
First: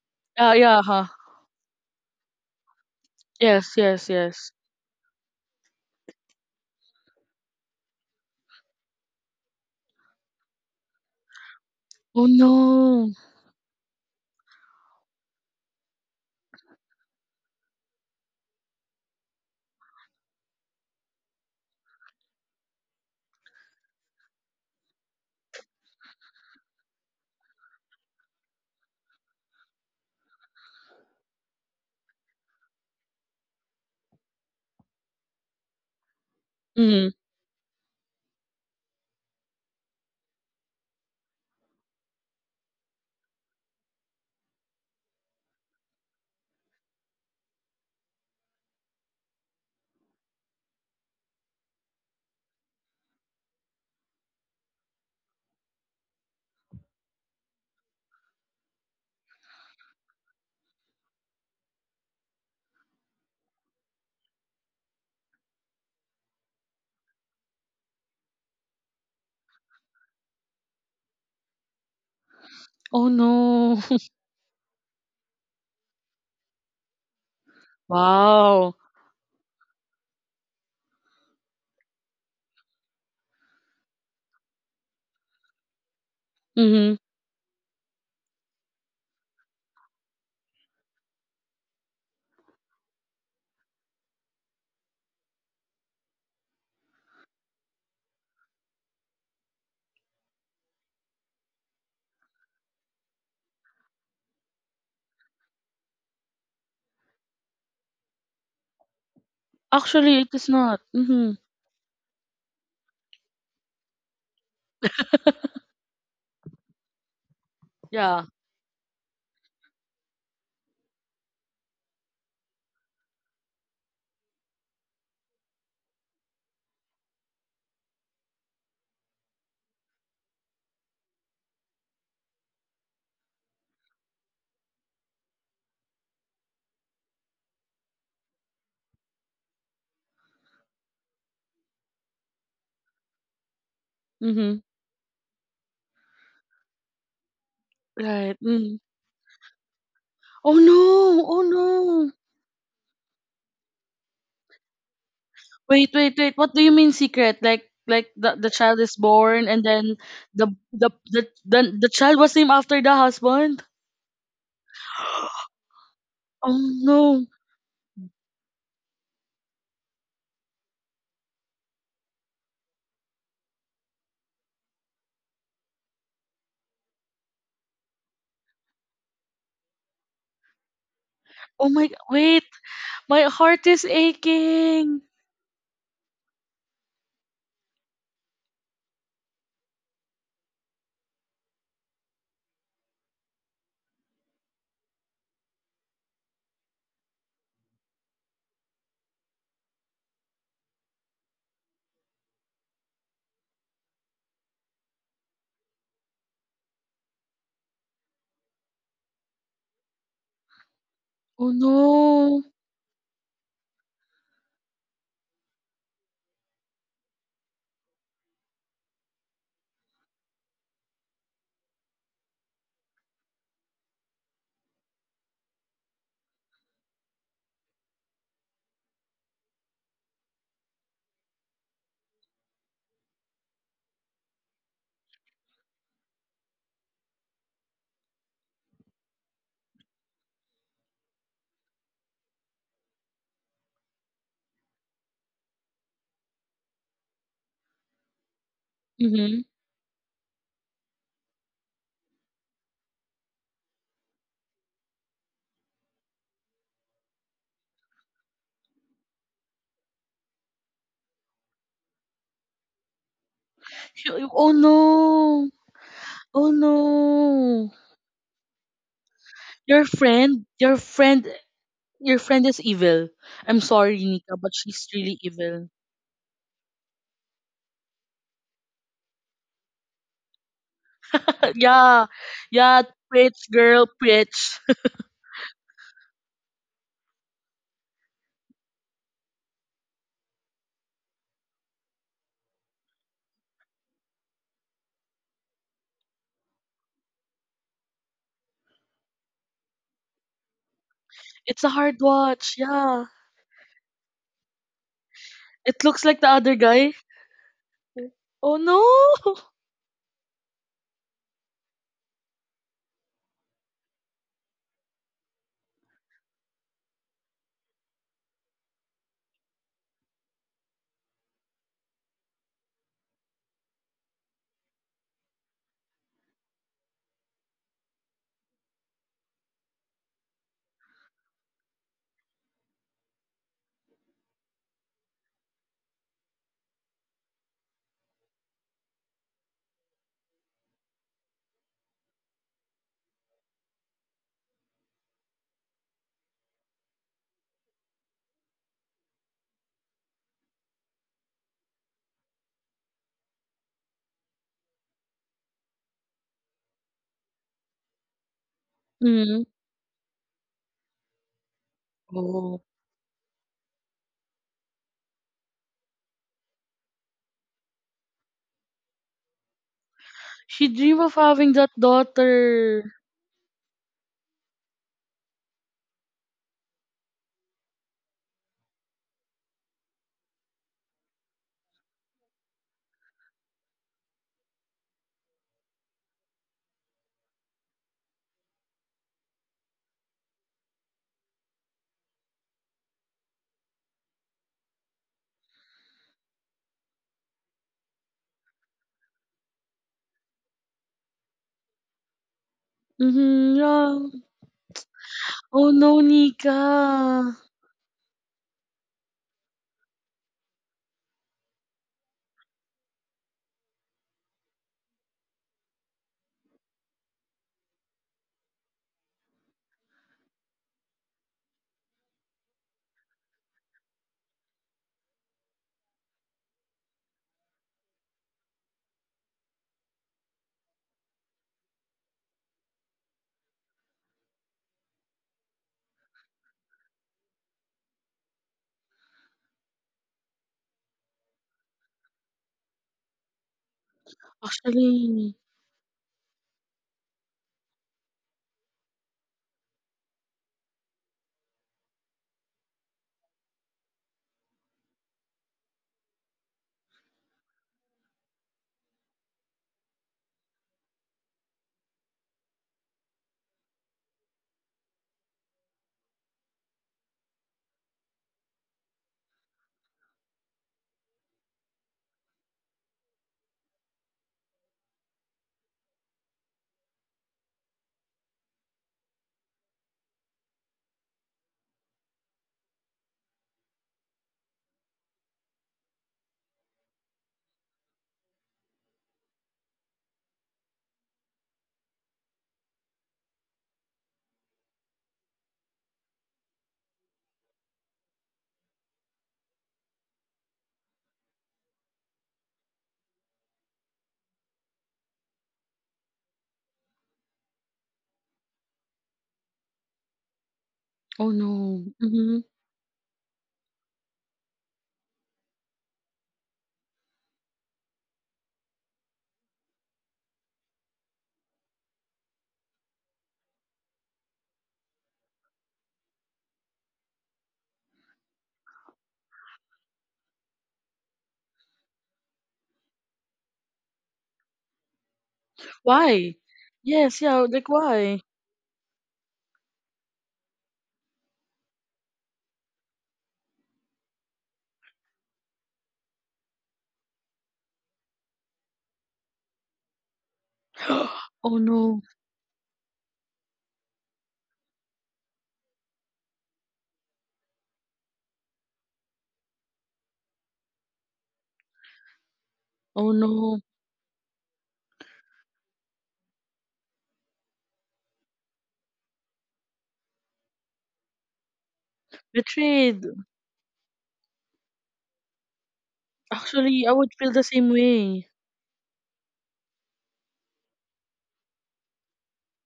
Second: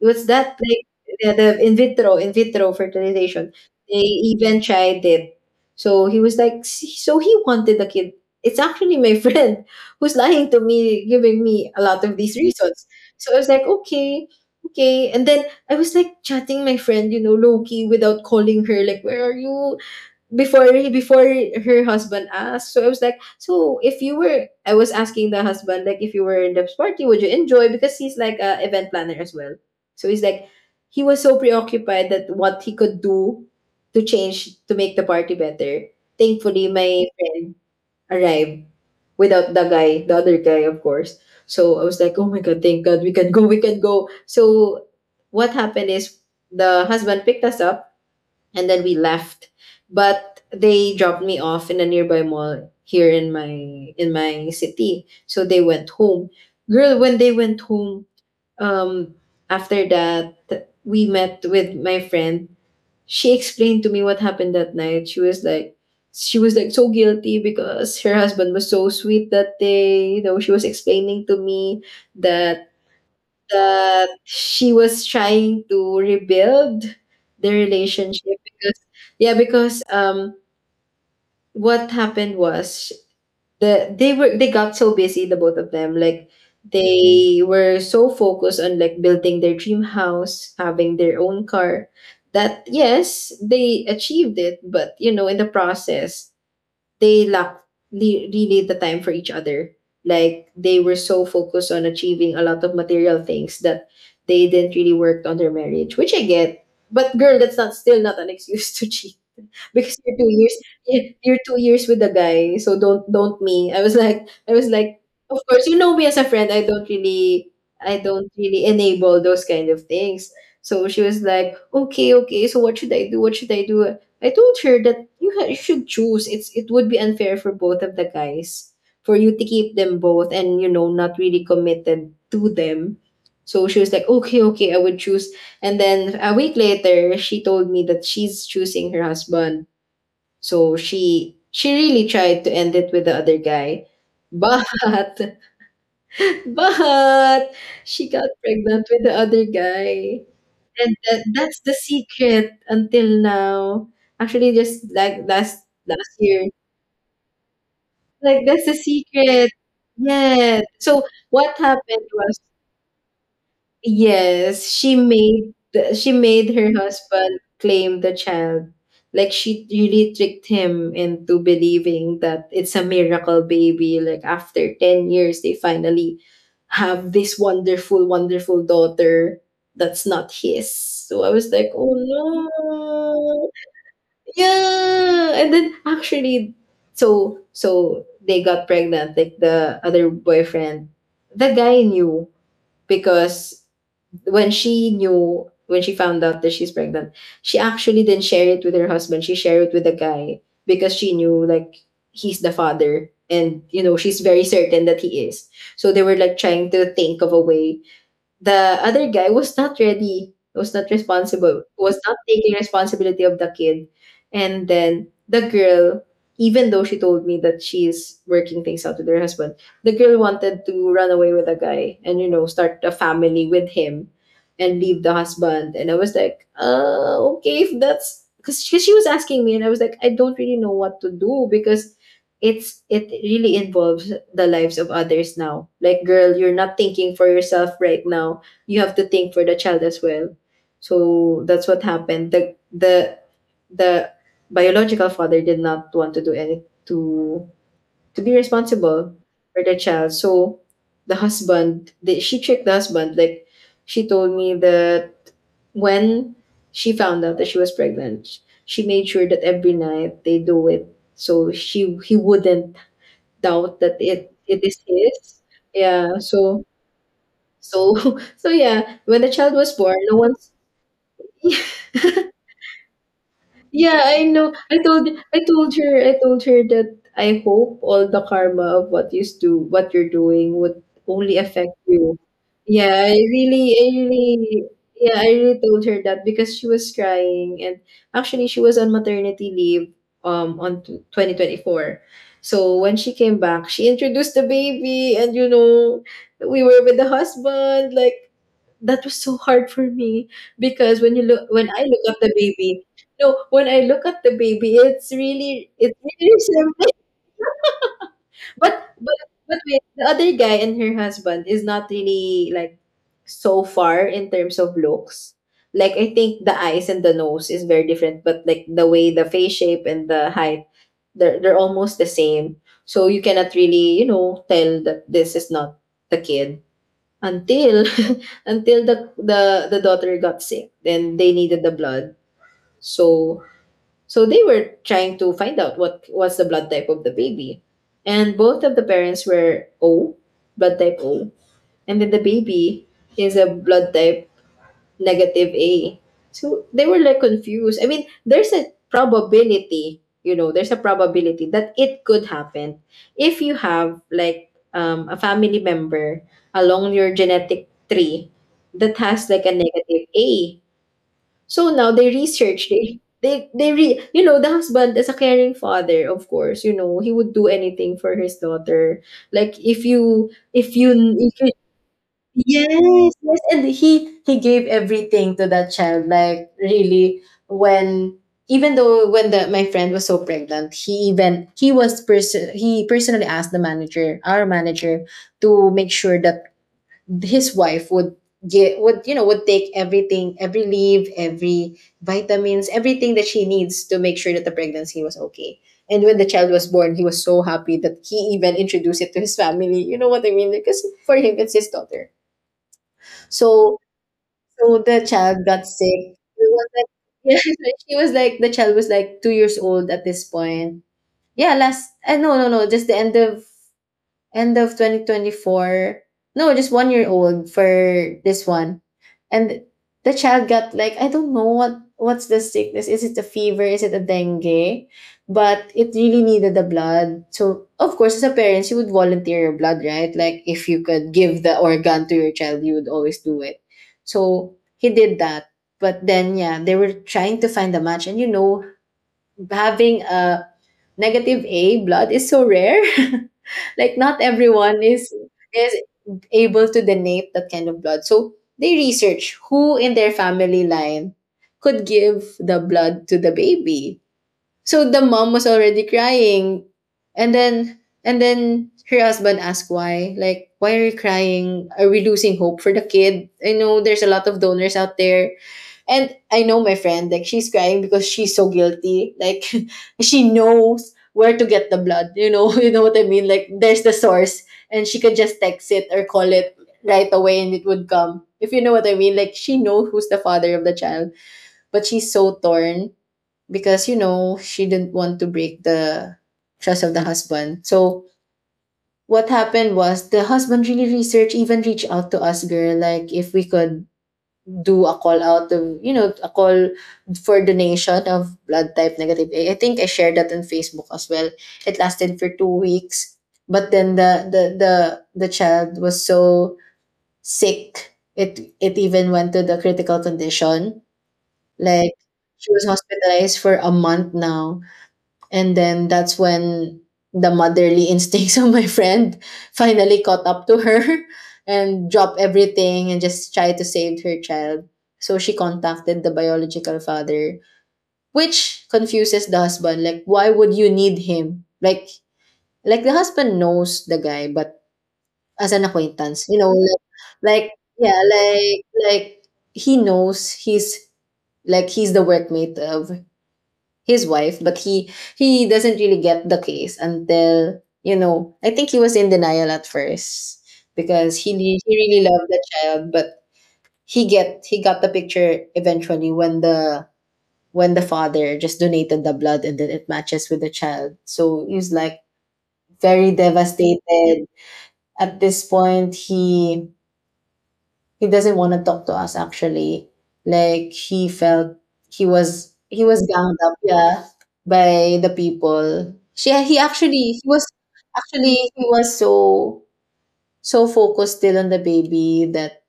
it was that
Yeah. Yeah.
like
Huh.
the in vitro fertilization.
Yes.
They
Yes. Yes.
even tried it. So he was like, "See, so he wanted the kid. It's actually my <laughs> friend who's lying to me, giving me a lot of
Oh
these reasons.
no.
So I was like, okay. And then I was like chatting my friend, you know, low key without calling her, like, where are you? Before her husband asked, so I was like, so if you were I was asking the husband, like, if you were in the party, would you enjoy, because he's like a event planner as well. So he's like, he was so preoccupied that what he could do to change, to make the party better. Thankfully my
Mm.
friend arrived, without the guy, the other guy of course. So I was like, oh my god, thank god, we can go, we can go. So what happened is, the husband picked us up and then we left. But they dropped me off in a nearby mall here in my city, so they went home. Girl, when they went home, um after that, we met with my friend. She explained to me what happened that night. She was like, she was like so guilty because her husband was so sweet that day, you know. She was explaining to me that,
Oh no. <laughs>
that she was trying to rebuild the relationship
Wow.
because, yeah, because what happened was, they got so busy, the both of them, like,
Mm-hmm.
they were so focused on like building their dream house, having their own car, that yes, they achieved it, but you know, in the process, they lack, really, the time for each other. Like they were so focused on achieving a lot of material things that they didn't really work on their marriage, which I get. But girl, that's not, still not an excuse <laughs> to cheat, because you're
Actually, it
two
is
years
not. Mhm.
you're 2 years with the guy, so don't me. I was like, of course you know me as a friend, I don't really, I
Yeah.
don't really enable those kind of things. So she was like, okay, okay. So what should I do? What should I do? I told her that, you you should choose. It would be unfair for both of the guys for you to keep them both and, you know, not really committed to them. So she was like, okay, okay, I would choose. And then a week later, she told me that she's choosing her husband. So she really tried to end it with the other guy,
Mhm.
but <laughs> but she got
Right. Mm.
pregnant with the other guy,
Oh no!
and that,
Oh
that's the
no!
secret until now. Actually, just like last
Wait,
last
wait, wait.
year,
What do you mean secret? Like
like
the
that's the
child is born
secret.
and then the
Yeah.
the
So
the
what
the
happened
child was
was,
named after the husband.
yes, she made
Oh
her
no!
husband claim the child. Like she really tricked him into believing that it's a miracle baby, like after 10 years, they finally have this wonderful, wonderful daughter that's not his. So I was like,
Oh my!
oh
Wait, my
no.
heart is aching.
Yeah, and then actually, so they got pregnant. Like the other boyfriend, the guy knew, because when she found out that she's pregnant, she actually didn't share it with her husband. She shared it with the guy, because she knew, like, he's the father, and you know, she's very certain that he is. So they were like trying to think of a way, the other guy was not ready, was not
Oh
responsible, was not
no!
taking responsibility of the kid. And then the girl, even though she told me that she's working things out with her husband, the girl wanted to run away with the guy and, you know, start a family with him and leave the husband. And I was like, okay, if that's, because she was asking me, and I was like, I don't really know what to do, because it's, it really involves the lives of others now. Like girl, you're not thinking for yourself right now. You have to think for the child as well. So that's what happened. The biological father did not want to do any, to be responsible
Mhm.
for the child. So she tricked the husband, like she told me that, when she found out that she was pregnant, she made sure that every night they do it, so she he wouldn't doubt that
You-
it
Oh
it is his.
no!
Yeah.
Oh
So
no!
so <laughs> so yeah, when the child was
Your
born, no
friend,
one's,
your friend,
<laughs>
your friend is evil. I'm sorry,
yeah, I
Nika, but
know. I
she's
told
really
I
evil.
told her I told her that I hope all the karma of what you do, what you're doing, would only
<laughs>
affect
Yeah,
you.
yeah,
Yeah, I
preach,
really I
girl, preach.
really yeah, I really told her that, because she was crying. And actually she was on maternity leave on 2024. So when she came back, she introduced the baby, and you know, we were with the husband, like that was so hard for me, because
<laughs> It's
when
a
I
hard
look at the
watch.
baby,
Yeah,
no, when I look at the baby, it's really,
it
it's
looks like the
really
other
simple.
guy. Oh
<laughs>
no.
But but
<laughs>
but wait, the other guy and her husband is not really, like, so far in terms of looks. Like I think the eyes and the nose is very different, but like the way the face shape and the height, they're almost the same. So you cannot really, you know, tell that this is not the kid. Until <laughs> until the daughter got sick, then they needed the blood. So they were trying to find out what was the blood type of the baby. And both of the parents were O, blood type O, and then the baby is a blood type negative A. So they were like confused. I mean, there's a probability, you know, there's a probability that it could happen, if you have like, a family member along your genetic tree that has
Mm.
like a negative A. So now they
Oh,
research, they re you know, the husband is a caring father, of course, you know, he would do anything for his daughter. Like if you
she
if you
dream of
if you
having that daughter.
yes, yes, and he gave everything to that child. Like really, when, even though when the, my friend was so pregnant, he personally asked the manager, our manager, to make sure that his wife would get would, you know, would take everything, every leave, every vitamins, everything that she needs, to make sure that the pregnancy was okay. And when the child was born, he was so happy that he even introduced it to his family. You know what I mean? Because for him, it's his daughter.
Mm-hmm,
So
yeah.
the child got
Oh no,
sick. It was like, <laughs>
Nika.
yeah, she was like, the child was like 2 years old at this point. Yeah, last no, just the end of 2024. No, just 1 year old for this one. And the child got like, I don't know what what's the sickness. Is it a fever? Is it a dengue? But it really needed the blood. So of course, as a parent, you would volunteer your blood, right? Like if you could give the organ to your child, you would always do it. So he did that. But then yeah, they were trying to find a match. And you know, having a negative A blood is so rare. <laughs> Like not everyone is
Actually,
is able to donate that kind of blood. So they research who in their family line could give the blood to the baby. So the mom was already crying, and then, and then her husband asked, why, like, why are you crying, are we losing hope for the kid, I know there's a lot of donors out there. And I know my friend, like she's crying because she's so guilty. Like <laughs> she knows where to get the blood. You know, <laughs> you know what I mean? Like there's the source, and she could just text it or call it right away and it would come. If you know what I mean, like she knows who's the father of the child, but she's so torn, because, you know, she didn't want to break the trust of the husband. So what happened was, the husband really researched, even reached out to us, girl, like if we could do a call out of, you know, a call for donation of blood type negative A. I think I shared that on Facebook as well. It lasted for 2 weeks, but then the child was so sick. It even went to the critical condition.
oh no.
Like
Mm-hmm.
she was hospitalized for a month now, and then that's when the motherly <laughs> instincts of my friend <laughs> finally caught up to her <laughs> and dropped everything and just tried to save her child. So she contacted the biological father, which confuses the husband. Like, why would you need him? Like the husband knows the guy, but as an acquaintance,
Why?
you know,
Yes, yeah,
like
like
yeah,
why?
like he knows he's, like he's the workmate of his wife, but he doesn't really get the case until, you know. I think he was in denial at first, because he
<gasps> Oh
re- he really
no,
loved the child, but he got the picture eventually, when the, when the father just donated the blood and then it matches with the child. So he's like very
oh no.
devastated at this point. He doesn't want to talk to us, actually. Like, he felt he was
Betrayed.
ganged up, yeah, by the people. She he
Actually, I would feel the same way.
actually he was so focused still on the baby that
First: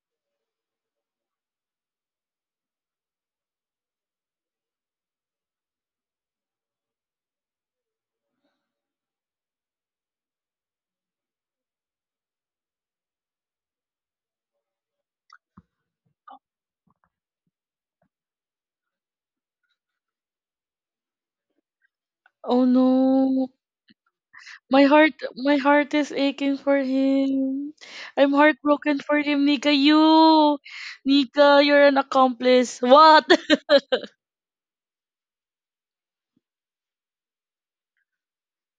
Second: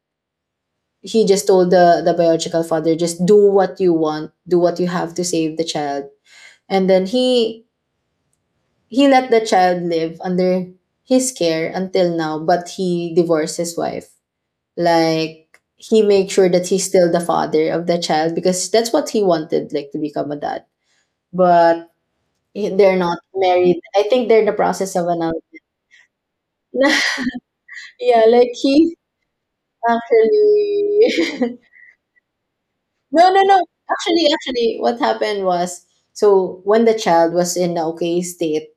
he just told the biological father, just do what you want, do what you have to, save the child. And then he let the child live under his care until now, but he divorced his wife. Like, he made sure that he's still the father of the child because that's what he wanted, like, to become a dad. But
Oh
they're not
no.
married. I think they're in the process of
My
announcing.
heart is aching for
<laughs>
him.
Yeah,
I'm
like, he
heartbroken for him, Nika. You,
actually
Nika, you're an accomplice.
<laughs>
What?
no, no, no.
<laughs>
Actually, what happened was, so, when the child was in the okay state,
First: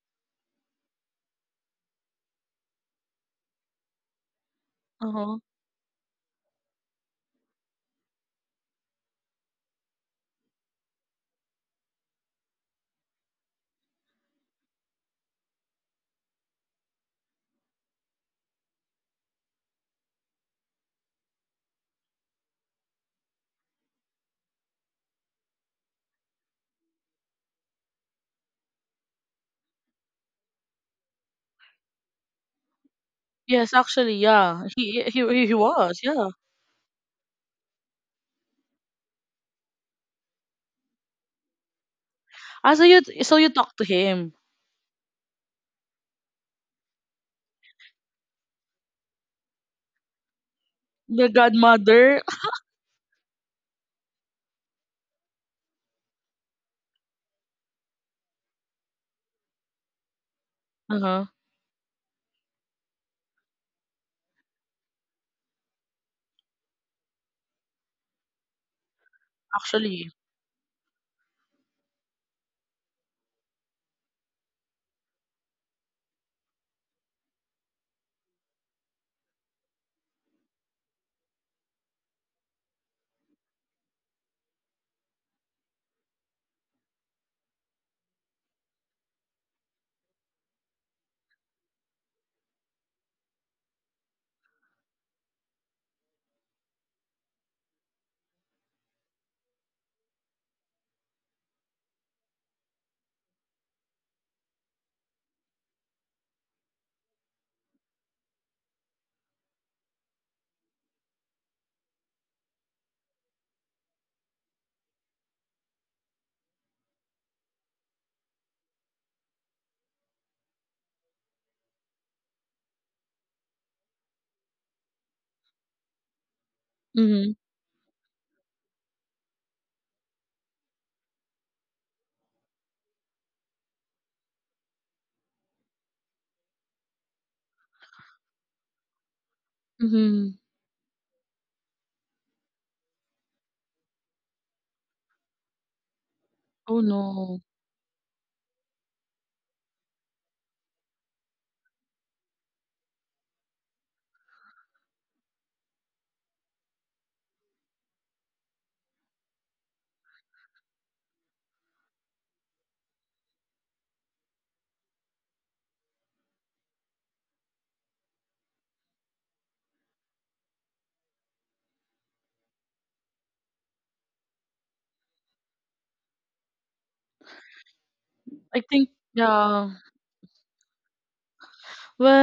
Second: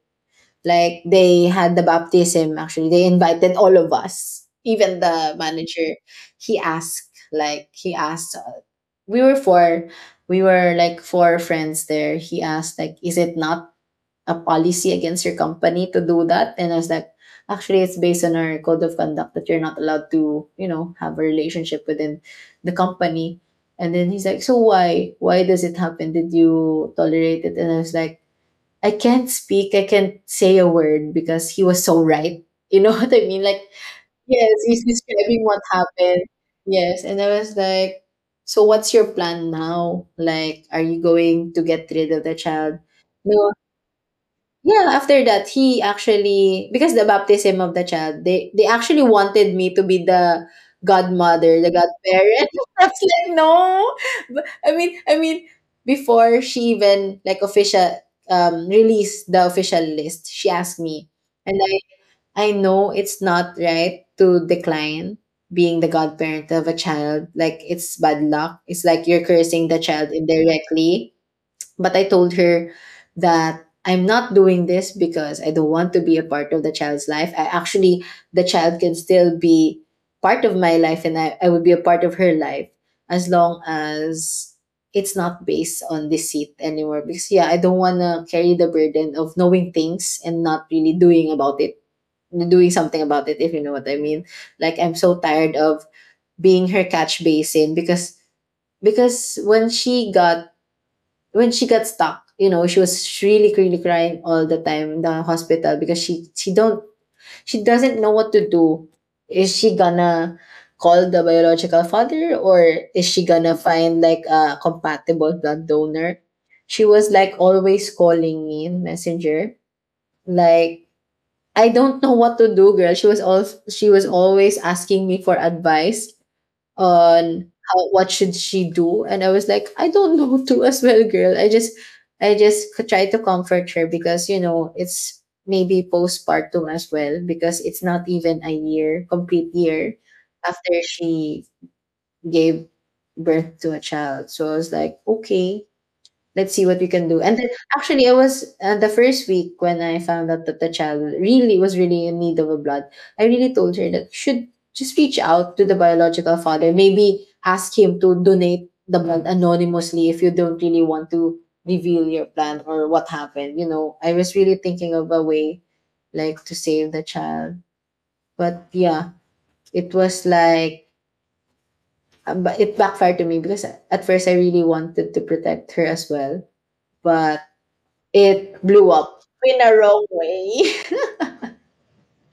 like, they had the baptism. Actually, they invited all of us, even the
Uh-huh.
manager. He asked, like, we were four, we were like four friends there. He asked, like, is it not a policy against your company to do that? And I was like, actually, it's based on our code of conduct that you're not allowed to have a relationship within the company. And then he's like, so why? Why does it happen? Did you tolerate it? And I was like, I can't speak, I can't say a word because he was so right. You know <laughs> what I mean? Like,
Yes, actually,
yes,
yeah.
he's
He he
describing
he he
what
was,
happened.
yeah.
Yes. And I was like, so what's your plan now? Like, are you going to get rid of the
Ah,
child?
so you
No,
talked to him,
yeah, after that, he actually, because the baptism of the child, they actually wanted me to be the
the
godmother, the
godmother.
godparent.
<laughs>
<laughs> I was like, no. But, I mean, before she even like official released the official list, she asked
Uh
me,
huh.
and I know it's not right to decline being the godparent of a child. Like, it's bad luck. It's like you're cursing the child
Actually.
indirectly, but I told her that I'm not doing this because I don't want to be a part of the child's life. I, actually, the child can still be part of my life and I would be a part of her life as long as it's not based on deceit anymore. Because, yeah, I don't want to carry the burden of knowing things and not really doing something about it, if you know what I mean. Like, I'm so tired of being her catch basin because because when she got stuck. She was really, really crying all the time in the hospital because she doesn't know what to do. Is she gonna call the biological father, or is she gonna find like a compatible blood donor? She was like always calling me in Messenger, like, I don't know what to do, girl. She was always asking me for advice
Mhm.
on how, what should she do. And I was like, I don't <laughs> know too as well, girl. I just try to comfort her because, you know, it's maybe postpartum as well because it's not even a year complete year
Mhm.
after she gave birth to a child. So I was like, okay, let's see what we
Oh
can do. And
no.
then, actually, I was, the first week when I found out that the child really was really in need of a blood, I really told her that you should just reach out to the biological father. Maybe ask him to donate the blood anonymously if you don't really want to reveal your plan or what happened. You know, I was really thinking of a way, like, to save the child. But yeah, it was like, but it backfired to me because at first I really wanted to protect her as well. But it
I
blew
think
up in a
yeah.
wrong way.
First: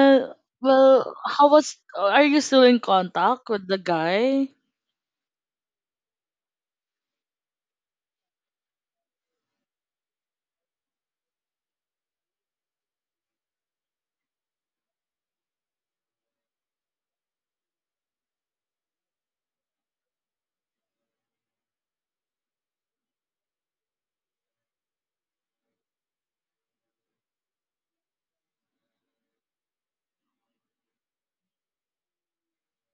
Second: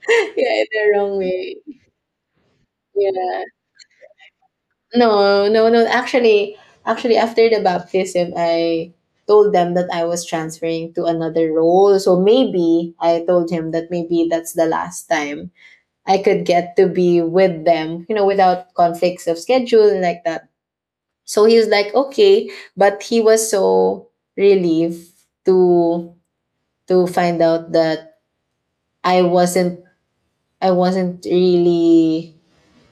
<laughs> Yeah, in a
well.
wrong
How
way.
was? Are you still in
Yeah.
contact with the guy?
No, no, no. Actually, after the baptism, I told them that I was transferring to another role. So maybe I told him that maybe that's the last time I could get to be with them, you know, without conflicts of schedule and like that. So he was like, okay, but he was so relieved to to find out that I wasn't I wasn't really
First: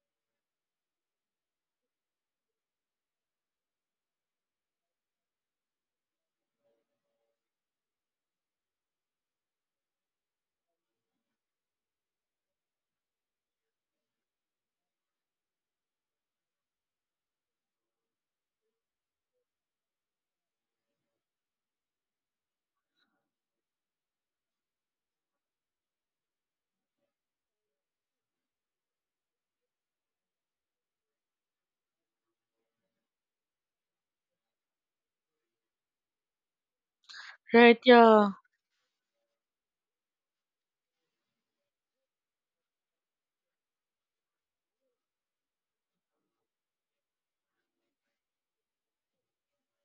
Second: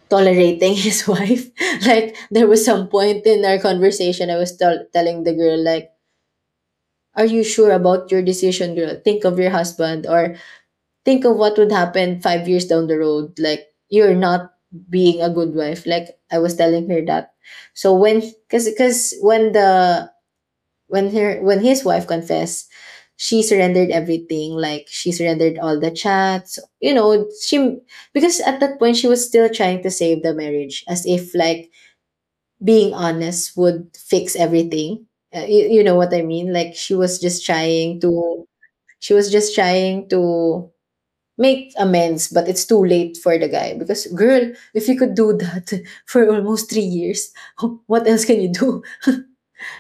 tolerating <laughs> his wife. Like, there was some point in our conversation I was telling the girl, like, are you sure about your decision, girl? Think of your husband, or think of what would happen 5 years down the road. Like, you're not being a good wife. Like, I was telling her that. So when, cuz when the when his wife confessed, she surrendered everything. Like, she surrendered all the chats. You know, she, because at that point she was still trying to save the marriage, as if, like, being honest would fix everything. You know what I mean? Like,
Right. Yeah.
she was just trying to make amends, but it's too late for the guy because, girl, if you could do that <laughs> for almost 3 years, <laughs> what else can you do? <laughs>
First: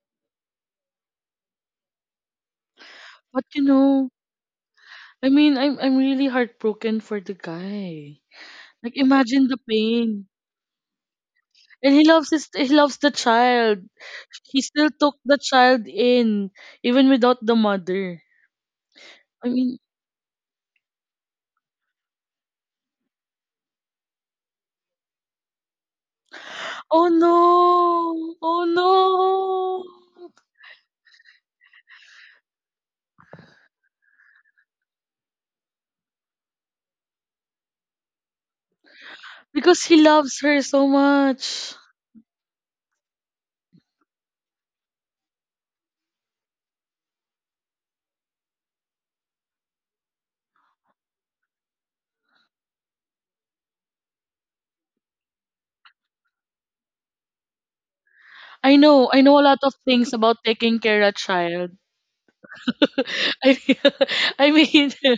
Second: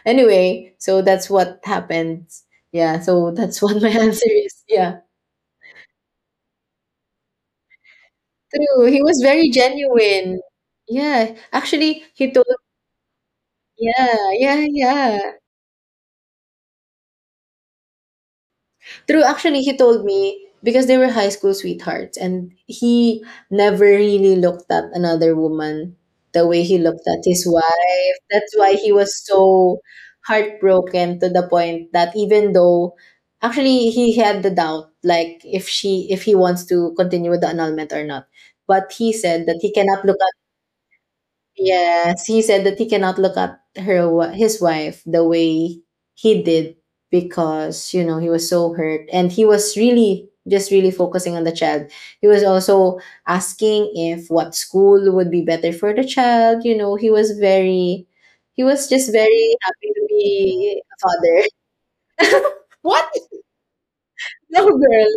Anyway, so that's what happened. Yeah, so
But
that's
you
what my <laughs>
know,
answer is. Yeah.
I'm really heartbroken for the guy.
True.
Like
He was
imagine
very
the pain.
genuine. Yeah.
And
Actually,
he
he
loves
told
his he loves the child.
yeah,
He
yeah,
still took
yeah.
the child in even without the mother.
True,
I
actually, he
mean,
told me because they were high school sweethearts, and he never really looked at another woman the way he looked
oh
at his wife.
no.
That's
Oh
why he was
no.
so heartbroken to the point that, even though, actually, he had the doubt, like, if he wants to continue with the annulment or not, but he said that he
Because
cannot
he
look.
loves her so much.
Yes, he said that he cannot look at her his wife the way he did because, you know, he was so hurt and he was really just really focusing on the child. He was also asking if what school would be better for the child. You know, he was just
I know a
very
lot of
happy to
things about taking
be a
care of
father.
child.
<laughs> What?
<laughs> I <laughs> I
No,
mean,
girl.
<laughs>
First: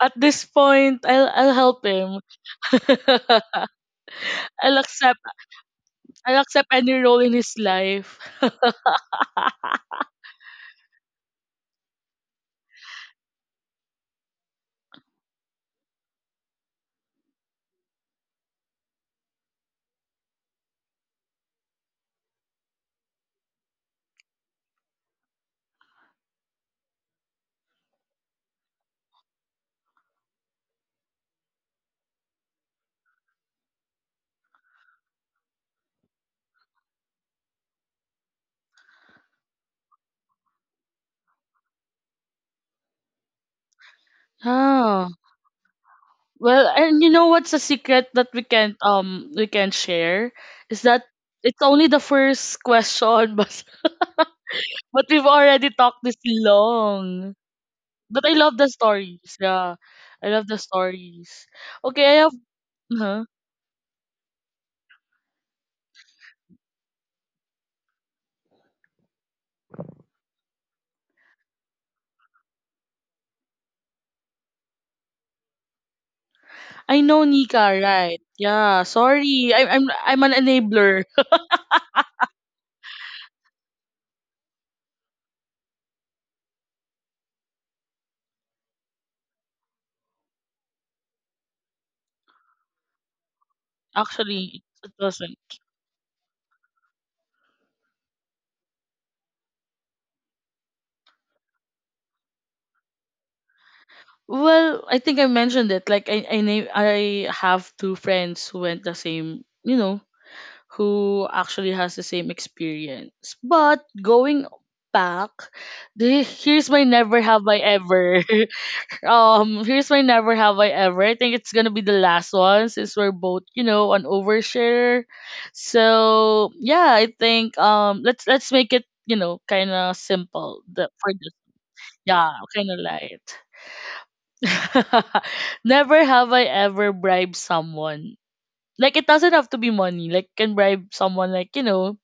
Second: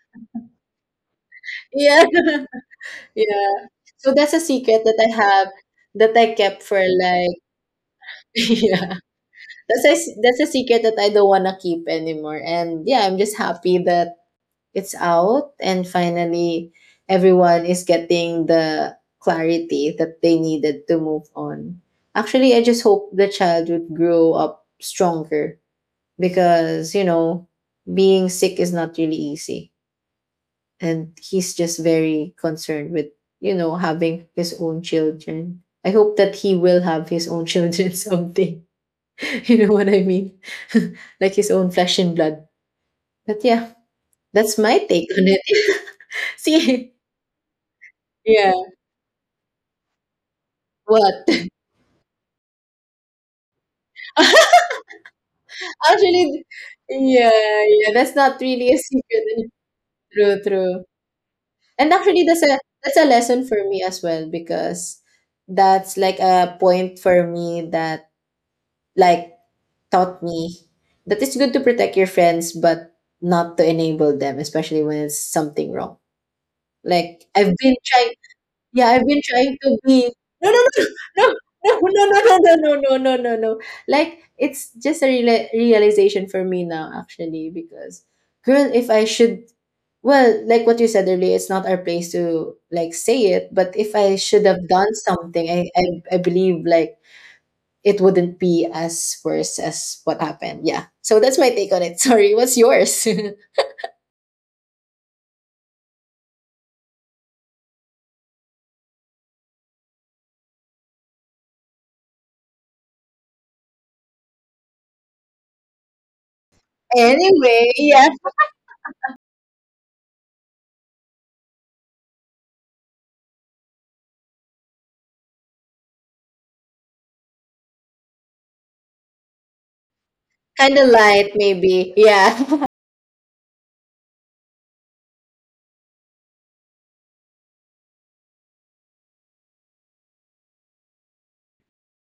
at this point, I'll
<laughs>
help
yeah.
him.
<laughs> Yeah.
<laughs>
So that's a
I'll
secret that I
accept
have, that I
I'll
kept
accept
for
any role in
like
his life.
<laughs> yeah. That's a secret that I don't wanna keep anymore. And yeah, I'm just happy that it's out, and finally everyone is getting the clarity that they needed to move on. Actually, I just hope the child would grow up stronger because, being sick is not really easy. And he's just very concerned with having his own children. I hope that he will have his own <laughs> children someday. <laughs> You know what I mean? <laughs> Like, his own flesh and blood. But yeah, that's my
Oh.
take on it. <laughs>
Well,
See?
and you know what's a secret that
Yeah.
we can't share is that
What?
it's only the first question, <laughs> but we've already
<laughs>
talked this
Actually,
long.
yeah, yeah, that's
But I
not
love the
really a
stories.
secret.
Yeah, I
True,
love the
true.
stories.
And
Okay, I
actually,
have.
that's a
Huh?
lesson for me as well because that's like a point for me that, like, taught me that it's good to protect your friends, but not to enable them, especially when it's something wrong.
I know
Like, I've been
Nika,
trying.
right? Yeah.
Yeah, I've been
Sorry,
trying
I'm
to
I'm
be,
I'm an
no, no, no,
enabler.
no, no, no, no, no, no, no, no, no, no, no. Like, it's just a realization for me now, actually, because, girl, if I should, well, like what you said earlier, it's not our place to like say it, but if I should
Actually,
have
it
done
wasn't.
something, I believe, like, it wouldn't be as worse as what happened. Yeah. So that's my take on it. <laughs> Sorry, what's yours? <laughs>
Well, I think I mentioned it. Like I have two friends who went the same, you know, who actually has the same experience. But going back, here's my never have I
Anyway, yeah,
ever. <laughs> Here's my never have I ever. I think it's gonna be the last one since we're both, you know, an overshare. So yeah, I think let's make it, you know, kinda simple
kind of
for this.
light, maybe.
Yeah,
Yeah.
kinda
<laughs>
light. <laughs> Never have I ever bribed someone. Like it doesn't have to be money. Like can bribe someone like, you know,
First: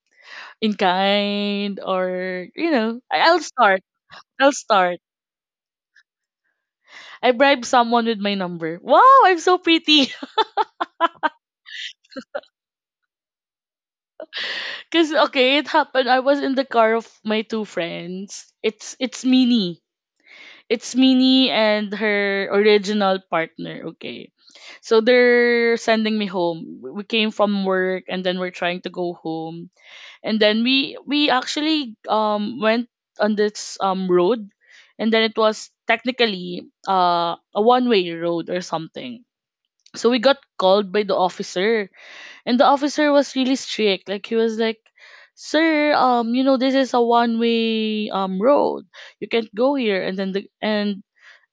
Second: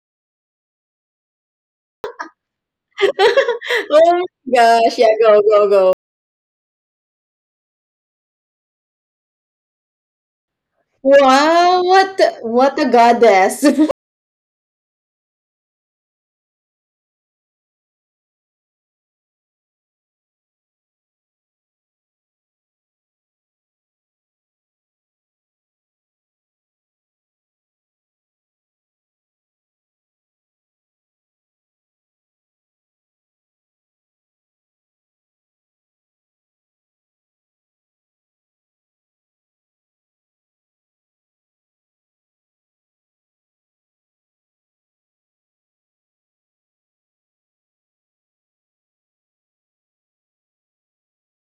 in kind or you know, I'll
<laughs>
start.
Oh my
I'll
gosh,
start.
yeah, go, go, go.
I bribed someone with my number. Wow, I'm so pretty.
Wow, what a goddess. <laughs>
<laughs> Cause okay, it happened. I was in the car of my two friends. It's Mini. It's Mini and her original partner, okay. So they're sending me home. We came from work and then we're trying to go home and then we actually went on this road, and then it was technically a one way road or something, so we got called by the officer. And the officer was really strict. Like he was like, "Sir, you know, this is a one way road. You can't go here." And then the and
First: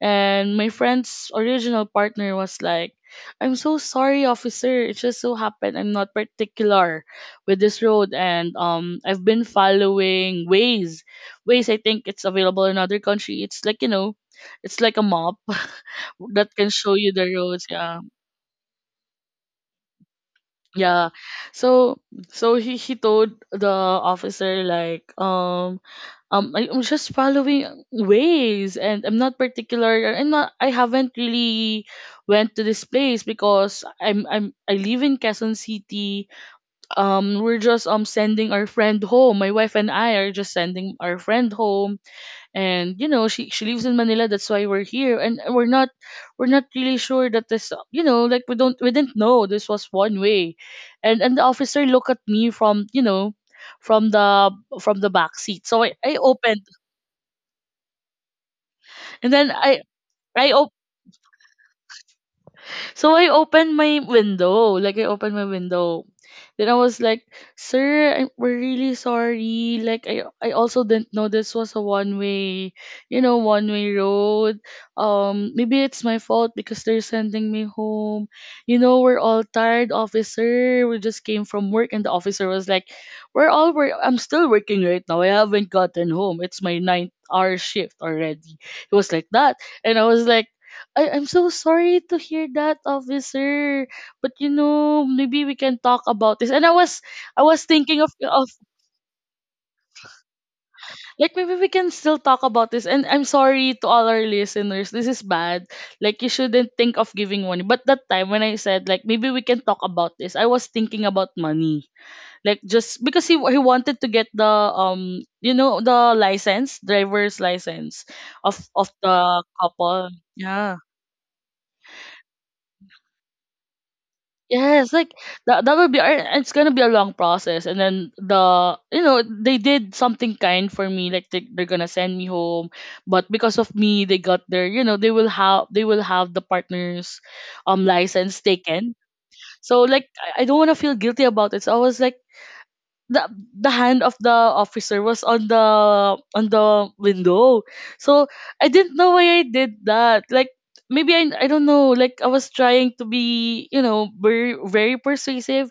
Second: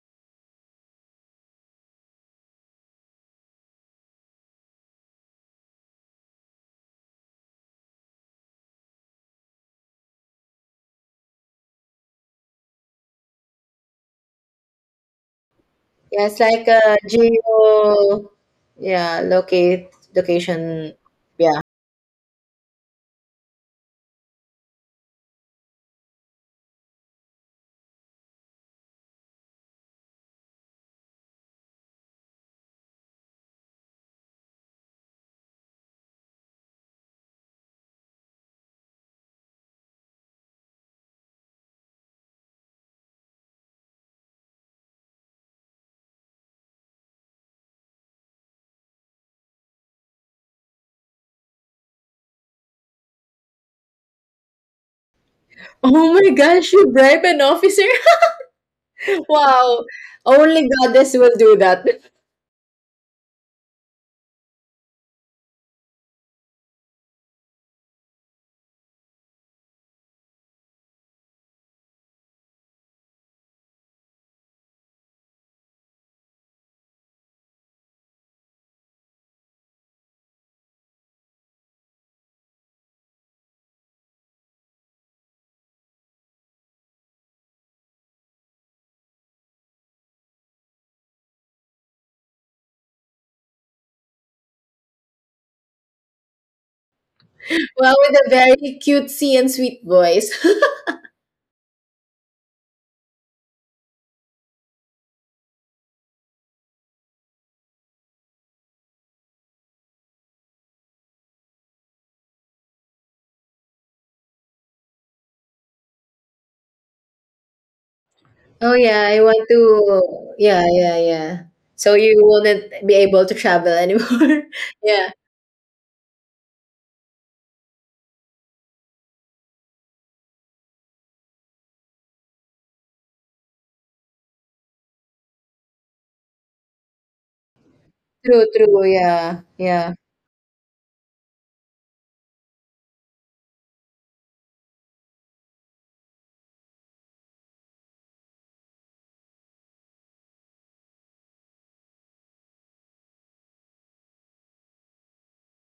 my friend's original partner was like, "I'm so sorry, officer. It just so happened I'm not particular with this road, and I've been following ways ways I think, it's available in other country. It's like, you know, it's like a map <laughs>
Yeah, it's
that
like
can
a
show you the roads, yeah."
geo yeah, locate location.
Yeah.
Yeah.
So so he told the officer, like, "I am just following ways and I'm not particular. I'm not, I haven't really went to this place, because I'm I live in Quezon City. We're just sending our friend home. My wife and I are just sending our friend home, and you know she lives in Manila. That's why we're here, and we're not, we're not really sure that this, you know, like we don't, we didn't know this was one way." And the officer looked at me from, you know, from the from the back seat. So I
Oh my
opened,
gosh, you bribe an officer? <laughs>
and then I
Wow.
I
Only
op-
goddess will do that. <laughs>
so I opened my window, like I opened my window. Then I was like, "Sir, I'm, we're really sorry. Like I also didn't know this was a one way, you know, one way road. Maybe it's my fault, because they're sending me home. You know, we're all tired, officer. We just came from work." And the officer was like, "We're all work. I'm still working right now. I haven't gotten home. It's my ninth hour shift already." It was like that, and I was like, I'm so sorry to hear that, officer. But you know, maybe we can talk about this." And I was, I was
Well,
thinking
with a
of
very cutesy and sweet voice. <laughs>
like maybe we can still talk about this. And I'm sorry to all our listeners. This is bad. Like, you shouldn't think of giving money. But that time when I said, like, maybe we can talk about this, I was thinking about money. Like, just because he wanted to get the you know, the license, driver's license
Oh
of
yeah, I
the
want
couple.
to, yeah,
Yeah.
yeah, yeah. So you wouldn't be able to travel anymore. <laughs>
Yes, like
Yeah.
that, that would be it's gonna be a long process, and then the, you know, they did something kind for me. Like, they they're gonna send me home, but because of me they got their, you know, they will have, they will have the partner's license
True, true,
taken.
yeah,
So
yeah.
like, I don't wanna feel guilty about it. So I was like, the the hand of the officer was on the window. So I didn't know why I did that. Like, maybe I don't know. Like, I was trying to be, you know, very very persuasive.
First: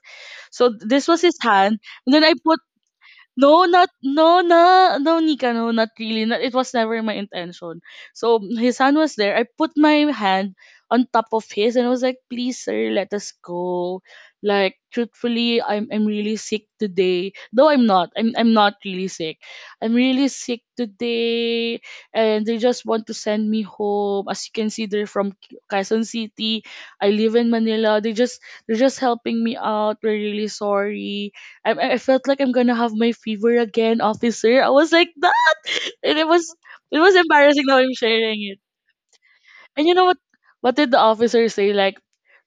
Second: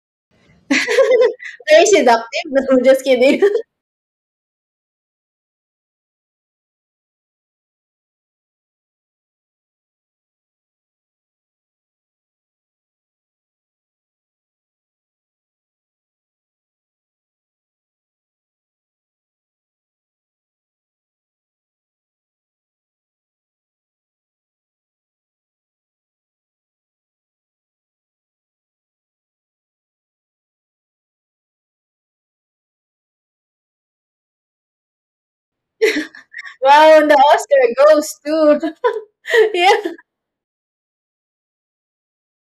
So this was
<laughs>
his hand,
Very
and then I
seductive. <laughs>
put,
No, just kidding.
no,
<laughs>
not no na no Nika, no, not really. Not, it was never my intention. So his hand was there. I put my hand on top of his, and I was like, "Please, sir, let us go. Like, truthfully, I'm really sick today." Though I'm not. I'm not really sick. "I'm really sick today, and they just want to send me home. As you can see, they're from Quezon City. I live in Manila. They just, they're just helping me out. We're really sorry. I felt like I'm gonna have my fever again, officer." I was like that, <laughs> and it was, it
Wow, and
was
the
embarrassing how I'm
Oscar goes
sharing it.
to <laughs>
And you
yeah.
know what? What did the officer say? Like,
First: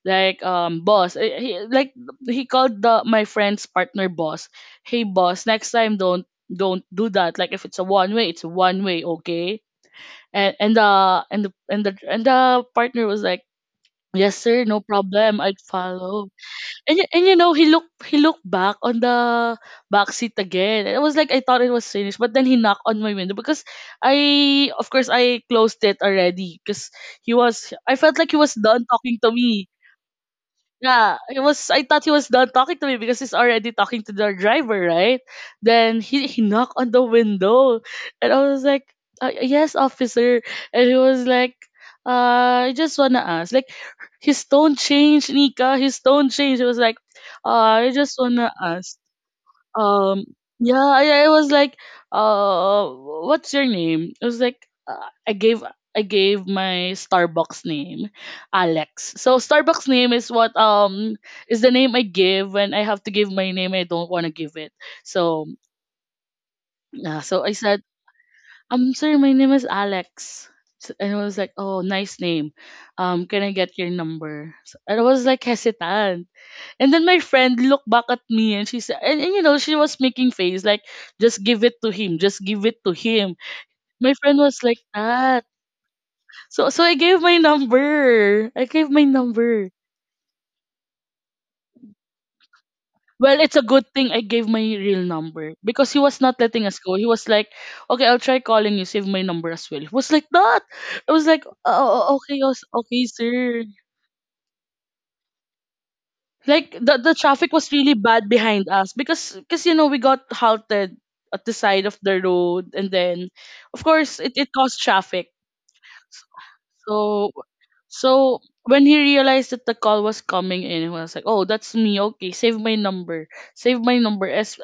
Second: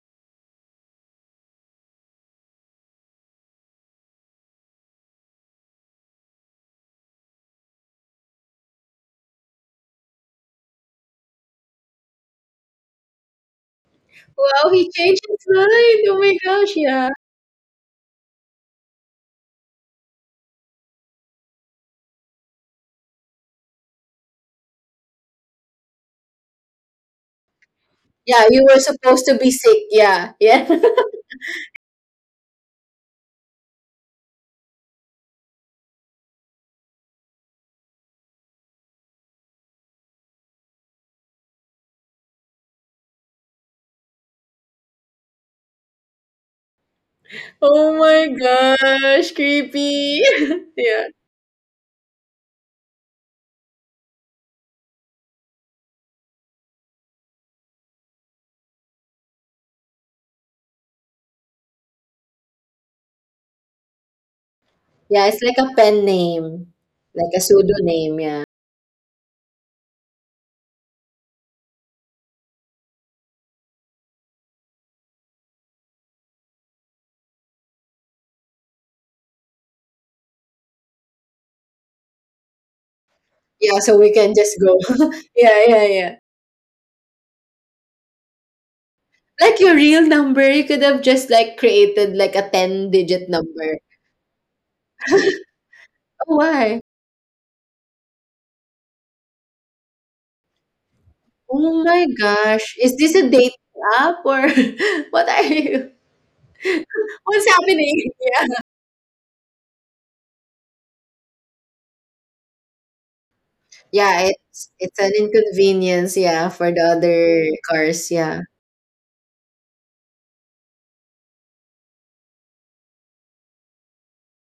like um, "Boss." He like, he called the my friend's partner boss. "Hey, boss. Next time, don't do that. Like, if it's a one way, it's a one way, okay?" And the and the and the and the partner was like, "Yes, sir,
Wow,
no
he changed his
problem. I'd
mind. Oh
follow."
my gosh, yeah.
And you know, he looked, he looked back on the back seat again. And it was like, I thought it was finished, but then he knocked on my window, because I, of course, I closed it already, because he was, I felt like he
Yeah,
was
you were
done talking
supposed
to
to be
me.
sick. Yeah, yeah.
Yeah, it was. I thought he was done talking to me because he's already talking to the driver, right? Then he knocked on the window, and I was like, Yes, officer." And he was like, I just wanna ask." Like, his tone changed, Nika. His tone changed. He was like,
<laughs>
I
oh
just
my
wanna ask
gosh,
um
creepy. <laughs>
yeah."
yeah.
I was like, uh "What's your name?" I was like, uh, I gave, I gave my Starbucks name, Alex. So Starbucks name is what, is the name I give when I have to give my name, I don't want to give it.
Yeah, it's
So
like a pen name,
yeah,
like a
so I said,
pseudonym. Yeah.
Sorry, my name is Alex." And I was like, "Oh, nice name. Can I get your number?" So, and I was like hesitant, and then my friend looked back at me and she said, and you know, she was making face like, just give it to him, just give it to him.
Yeah, so
My
we can
friend
just
was like
go. <laughs>
that.
Yeah, yeah, yeah.
So, so I gave my number. I gave my
Like,
number.
your real number? You could have just like created like a ten-digit
Well, it's a
number.
good thing I gave my real number, because he was not
Oh,
letting us
why?
go. He was like, "Okay, I'll try calling you, save my number as well." He was like that. I was like, "Oh,
Oh my
oh, okay, yes,
gosh. Is
okay,
this a
sir."
dating app, or <laughs> what are you?
Like, the
What's
traffic was really
happening?
bad behind us, because you know we got halted at the side of the road, and then of course
Yeah,
it
it's
caused
it's an
traffic.
inconvenience, yeah, for the
So
other
so
cars, yeah.
when he realized that the call was coming in, he was like, "Oh, that's me. Okay, save my number, save my number."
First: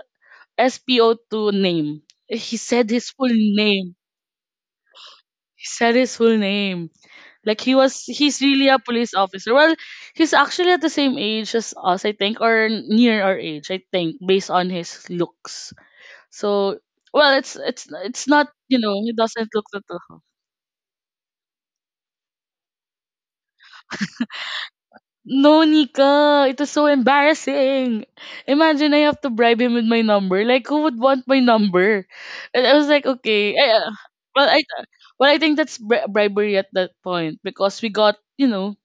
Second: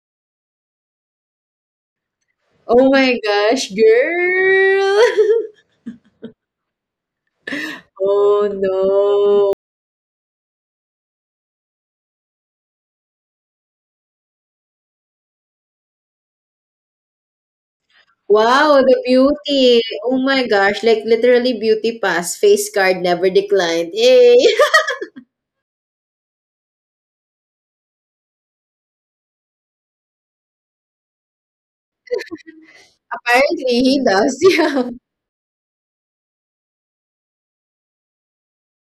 S P O SPO2 name. He said
Oh
his
my
full
gosh,
name.
girl. <laughs>
He said his full name. Like, he was, he's
Oh
really a police
no.
officer. Well, he's actually at the same age as us, I think, or near our age, I think, based on his looks. So, well, it's not,
Wow,
you
the
know, he doesn't look
beauty.
that.
Oh my gosh, like, literally beauty pass, face card never declined. Yay. <laughs>
No, Nika, it is so embarrassing. Imagine I have to bribe him with my number. Like, who would want my number? And I was like, "Okay,
Apparently he does, <laughs>
well, I,
yeah.
well, I think that's bribery at that point, because we got, you know,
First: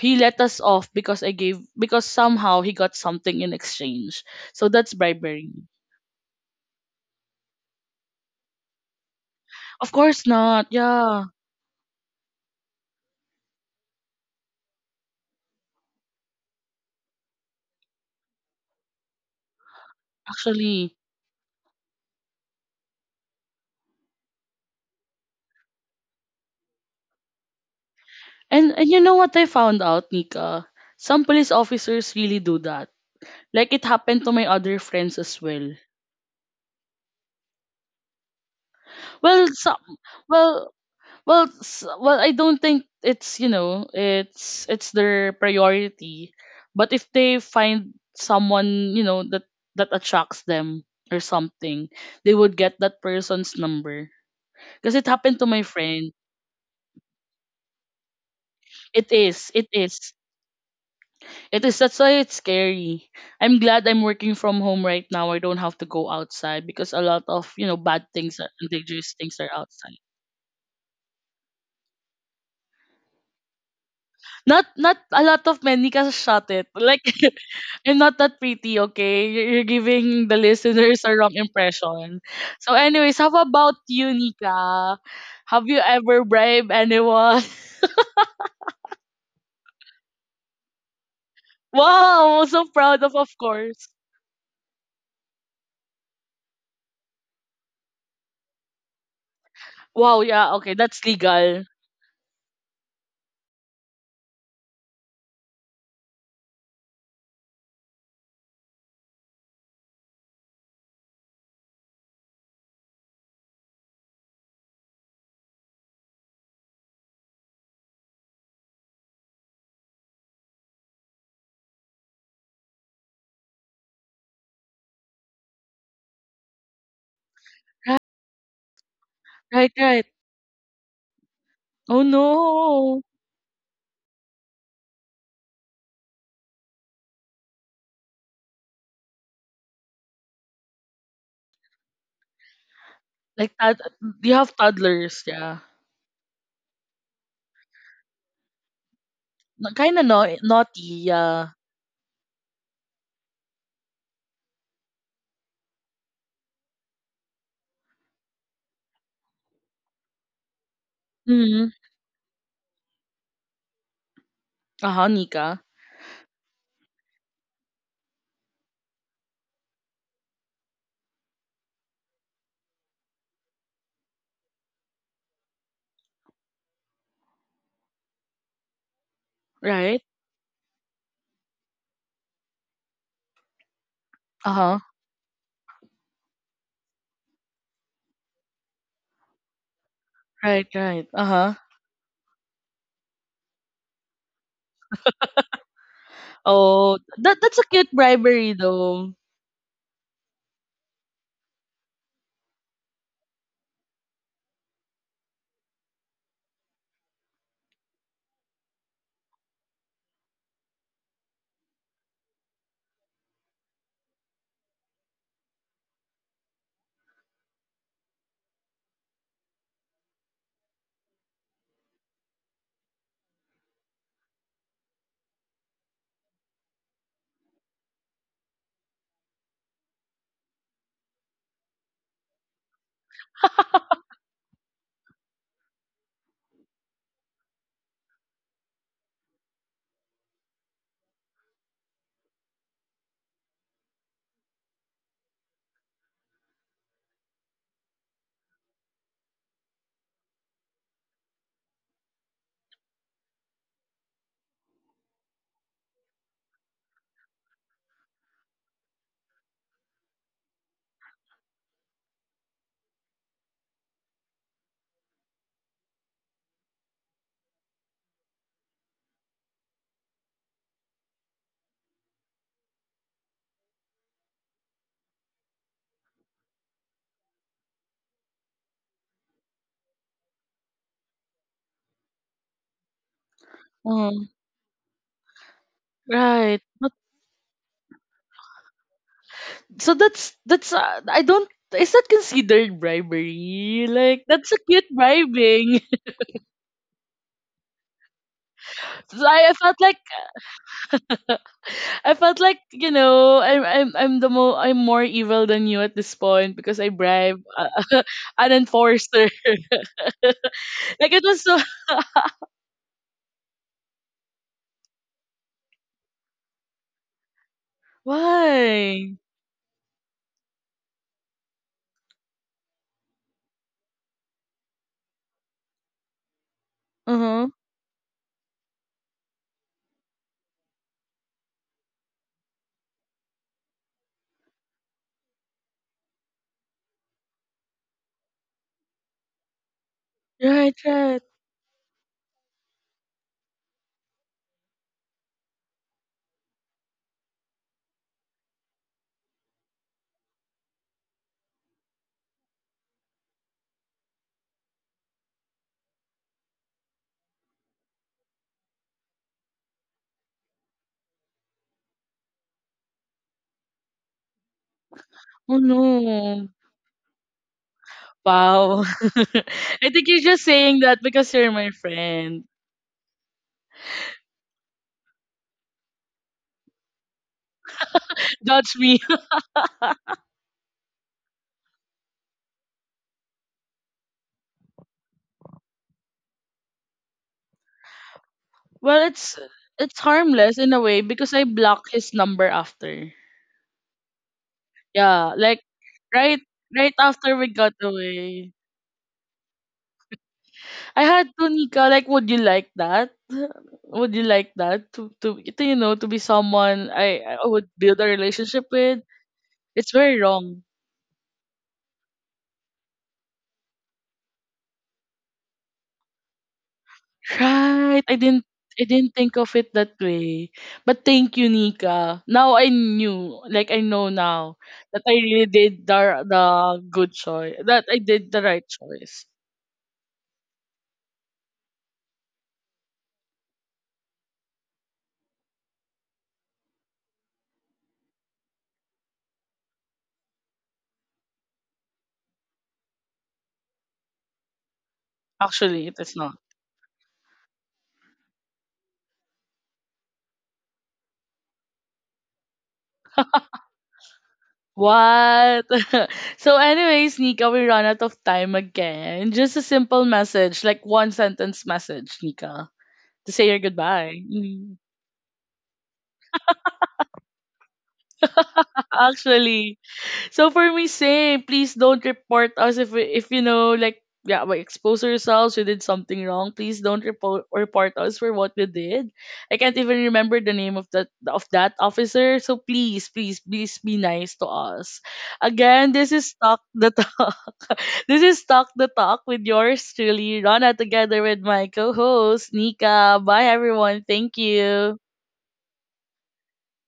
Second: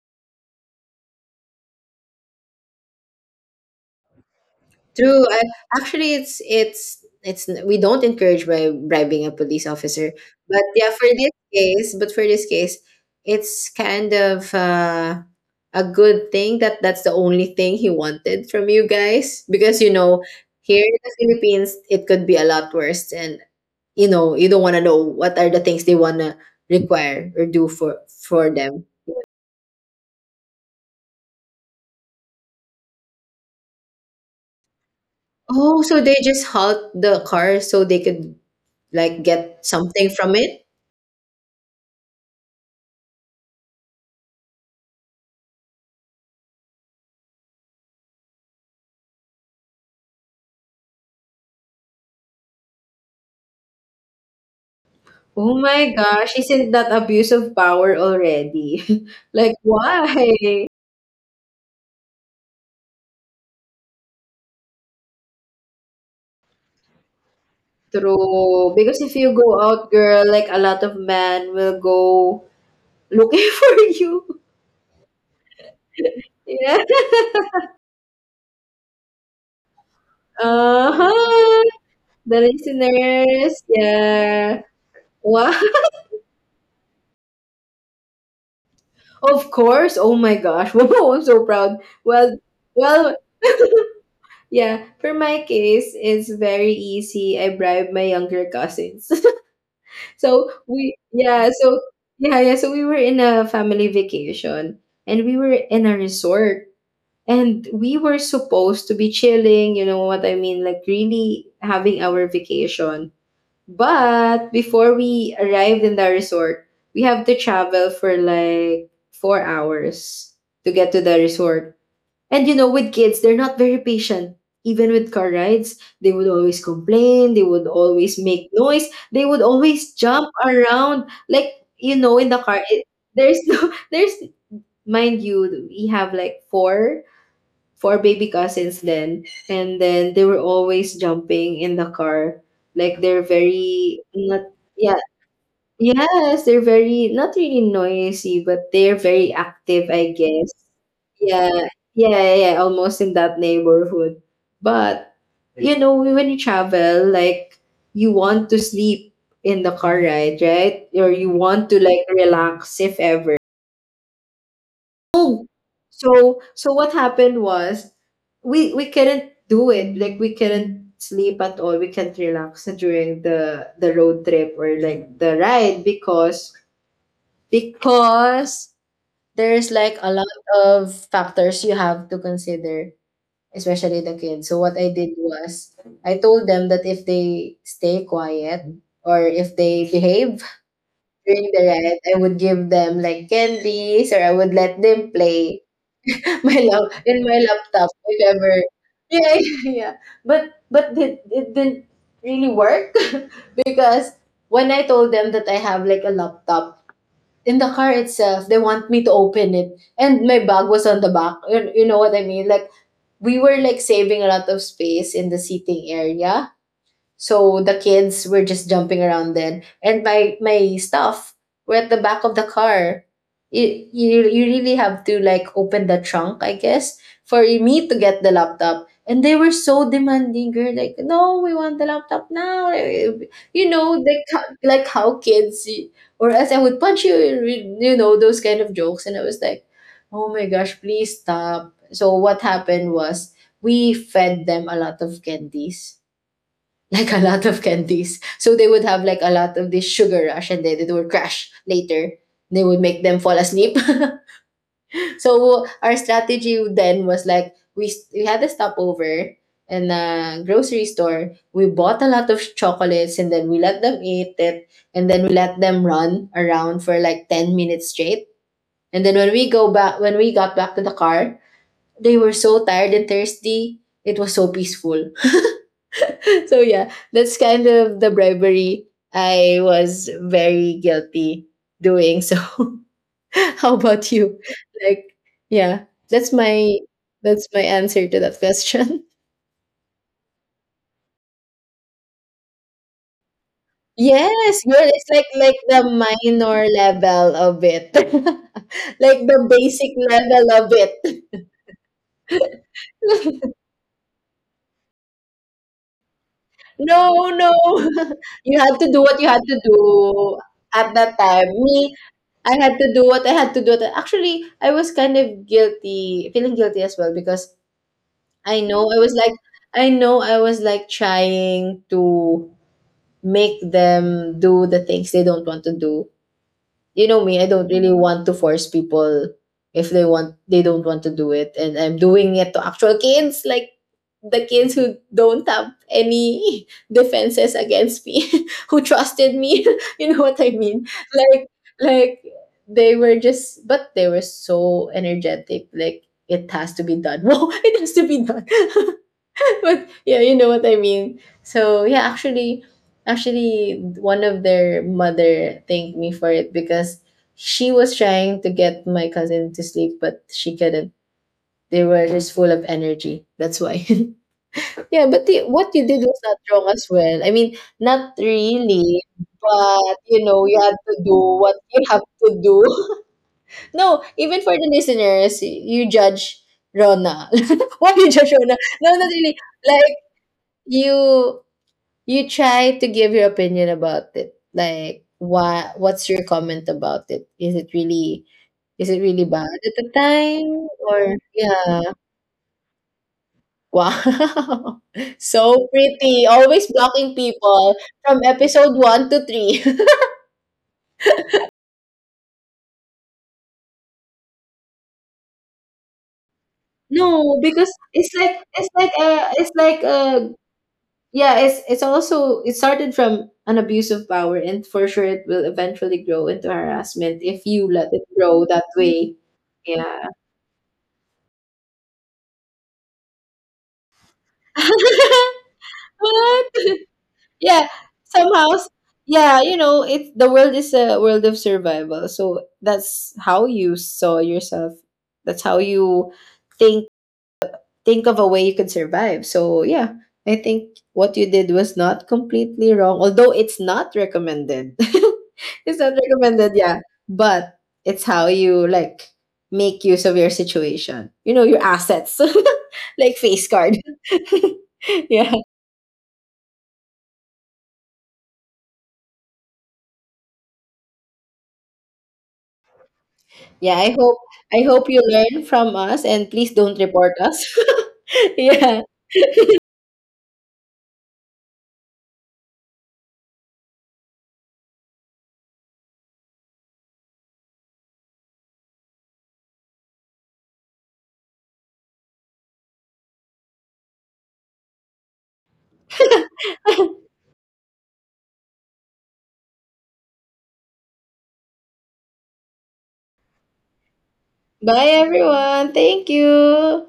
he let us off because I gave, because somehow he got something in exchange. So that's
True.
bribery.
Actually, it's we don't encourage by bribing a police
Of
officer,
course
but
not.
yeah, for
Yeah,
this case, it's kind of a good thing that that's the only thing he wanted from you guys because you know here
actually.
in the Philippines it could be a lot worse, and you know you don't want to know what are the things they wanna require or do for for
And
them.
you know what I found out, Nika? Some police officers really do that. Like, it happened to my other friends as well.
Oh, so they just halt the car so they could like
Well,
get
some,
something from it.
well, well, I don't think it's, you know, it's their priority, but if they find someone, you know, that that attracts them or something, they would get that person's number. Because it happened to
Oh
my
my
friend.
gosh, isn't that abuse of power already?
It
<laughs>
is,
Like,
it is,
why?
it is. That's why it's scary. I'm glad I'm working from home right now. I don't have to go outside, because a lot of, you know, bad things are- and
True. Because
dangerous
if you
things are
go out,
outside.
girl, like a lot of men will go looking <laughs> for you.
Not not a lot of men. Nika, shut it.
Yeah.
Like, <laughs> I'm not that pretty, okay? You're giving the listeners a wrong
Uh-huh.
impression.
The
So, anyways, how
listeners.
about you,
Yeah.
Nika?
Wow.
Have you
<laughs>
ever bribed anyone? <laughs>
Of course. Oh my gosh. <laughs> Wow, I'm so proud.
Wow,
Well,
I'm so proud
well,
of course.
yeah. For my case, it's very easy. I bribe my younger cousins. <laughs>
Wow,
So
yeah, okay,
we
that's
yeah,
legal.
so yeah, yeah. So we were in a family vacation and we were in a resort and we were supposed to be chilling, you know what I mean, like really having our vacation. But before we arrived in the resort, we have to travel for like 4 hours to get to the resort. And you know, with kids, they're not very patient. Even with car rides, they would always complain, they would always make noise, they would
Right,
always
right.
jump around. Like, you
Oh
know, in the car.
no,
There's no, <laughs> mind you, we have like four baby cousins then. And then they were always jumping in the car. Like, they're
like that.
very,
You
not,
have
yeah.
toddlers, yeah.
Yes, they're very not really noisy, but they're very active,
Kind of
I
no,
guess.
naughty, yeah.
Yeah, yeah, almost in that neighborhood. But you know, when you travel, like you want to sleep in the car ride, right? Or you
Hmm.
want to like relax if ever.
Uh huh,
Oh,
Nika.
so what happened was we couldn't do it. Like we couldn't sleep at all. We can't relax during the road trip or like the ride because there's like
Right.
a lot of factors you have to consider, especially the kids.
Uh
So what I
huh.
did was I told them that if they stay quiet or if they behave
Right, right. Uh
during
huh.
the riot, I would give them like candies or I would let them play <laughs> my lap
Oh,
in
that
my
that's a cute
laptop, whatever.
bribery though.
Yeah, <laughs> yeah, yeah. But it didn't really work <laughs> because when I told them that I have like a laptop in the car itself, they want me to open it. And my bag was on the back. You know what I mean? Like, we were like saving a lot of space in the seating area. So the kids were just jumping around then, and my stuff were at the back of the car. You you really have to like open the trunk, I guess, for me to get the laptop. And they were so demanding, girl. Like, no, we want the laptop now. You know, like how kids, or else I would punch you. You know those kind of jokes, and I was like, oh my gosh, please stop. So what happened was we fed them a lot of candies like <laughs> a lot of candies. So they would have like a lot of this sugar rush and then it would crash later. They would make them fall asleep. <laughs> So our strategy then was like we had a stopover in a grocery store. We bought a lot of chocolates and then we let them eat it and then we let them run around for like 10 minutes straight. And then when we got back to the car, they were so tired and thirsty. It was so peaceful, so yeah, that's kind of the bribery I was very guilty doing. So <laughs> how about
Mm,
you? Like, yeah, that's
right. But
my answer to that question. <laughs>
so that's I don't, is that considered bribery? Like, that's a
Yes, well,
cute
it's like
bribing.
the
<laughs>
minor level of it, <laughs> like
So
the
I felt
basic
like,
level of it.
I felt like, you know, I'm the mo I'm more evil than you at this point, because I
No,
bribe
no.
<laughs>
<laughs>
an
You had to do what
enforcer.
you had to do
<laughs>
at
Like,
that
it was
time.
so
Me, I had to do what I had to do. Actually, I was kind of guilty, feeling guilty as well because
<laughs>
I know I was
why?
like, I know I was like trying to make them do the things they don't want to do. You
Uh
know me, I
huh.
don't really want to force people if they don't want to do it, and I'm doing it to actual kids, like the kids who don't have any <laughs> defenses against me <laughs> who trusted me, <laughs> you know what I
Right.
mean,
Right.
like like they were just but they were so energetic, like it has to be done. <laughs> Wow, it has to be done. <laughs> <laughs> But yeah, you know what I mean. So yeah, actually, one of their mother thanked me for it because she was trying to get my cousin to sleep, but she couldn't. They were just full of energy. That's why. <laughs> Yeah, but
Oh
what you did was not
no.
wrong as well. I mean, not
Wow. <laughs>
really,
I
but
think you're
you
just
know, you had
saying
to
that
do
because you're
what
my
you have to
friend.
do. <laughs> No, even for the listeners, you judge Rona. <laughs> Why you judge Rona?
That's
No,
me.
not
<laughs>
really. Like you you try to give your opinion about it, like what's your comment about it, is
Well,
it really bad at the
it's
time,
harmless in a way
or
because I blocked
yeah,
his number after.
wow. <laughs>
Yeah, like
So pretty,
right,
always
right
blocking
after we got
people from
away.
episode one to three. <laughs>
I had to, Nika, like, would you like that? Would you like that to to, you know, to be someone
No,
I would
because
build a
it's like
relationship with? It's very wrong.
yeah, it's also it started from an abuse of power and for sure it will eventually grow into harassment if you let
Right.
it grow that
I didn't
way.
think of it that
Yeah.
way. But thank you, Nika. Now I knew. Like, I know now
<laughs>
that I really did
What?
the good choice.
Yeah,
That I did the
somehow,
right choice.
yeah, you know, it's the world is a world of survival. So that's how you saw yourself. That's how you think think of a way you could survive. So yeah, I think what you did was not completely wrong, although it's not recommended. <laughs> It's
Actually,
not
it is not.
recommended, yeah. But it's how you like make use of your situation. You know, your assets. <laughs> Like face card. <laughs> Yeah.
What? <laughs> So anyways, Nika, we run out of time again. Just a simple message, like, one sentence message, Nika, to say your
Yeah,
goodbye.
I
Mm.
hope you learn from us and please don't report us. <laughs> Yeah.
Actually, so for me, same. Please don't report us if if you know, like, yeah, we expose ourselves. We did something wrong. Please don't report us for what we did. I can't even remember the name of that officer. So please, please, please be nice to us. Again, this is Talk the Talk. <laughs> This is Talk the Talk with yours truly, Rana, together with my co-host Nika. Bye everyone. Thank
Bye
you.
everyone. Thank you.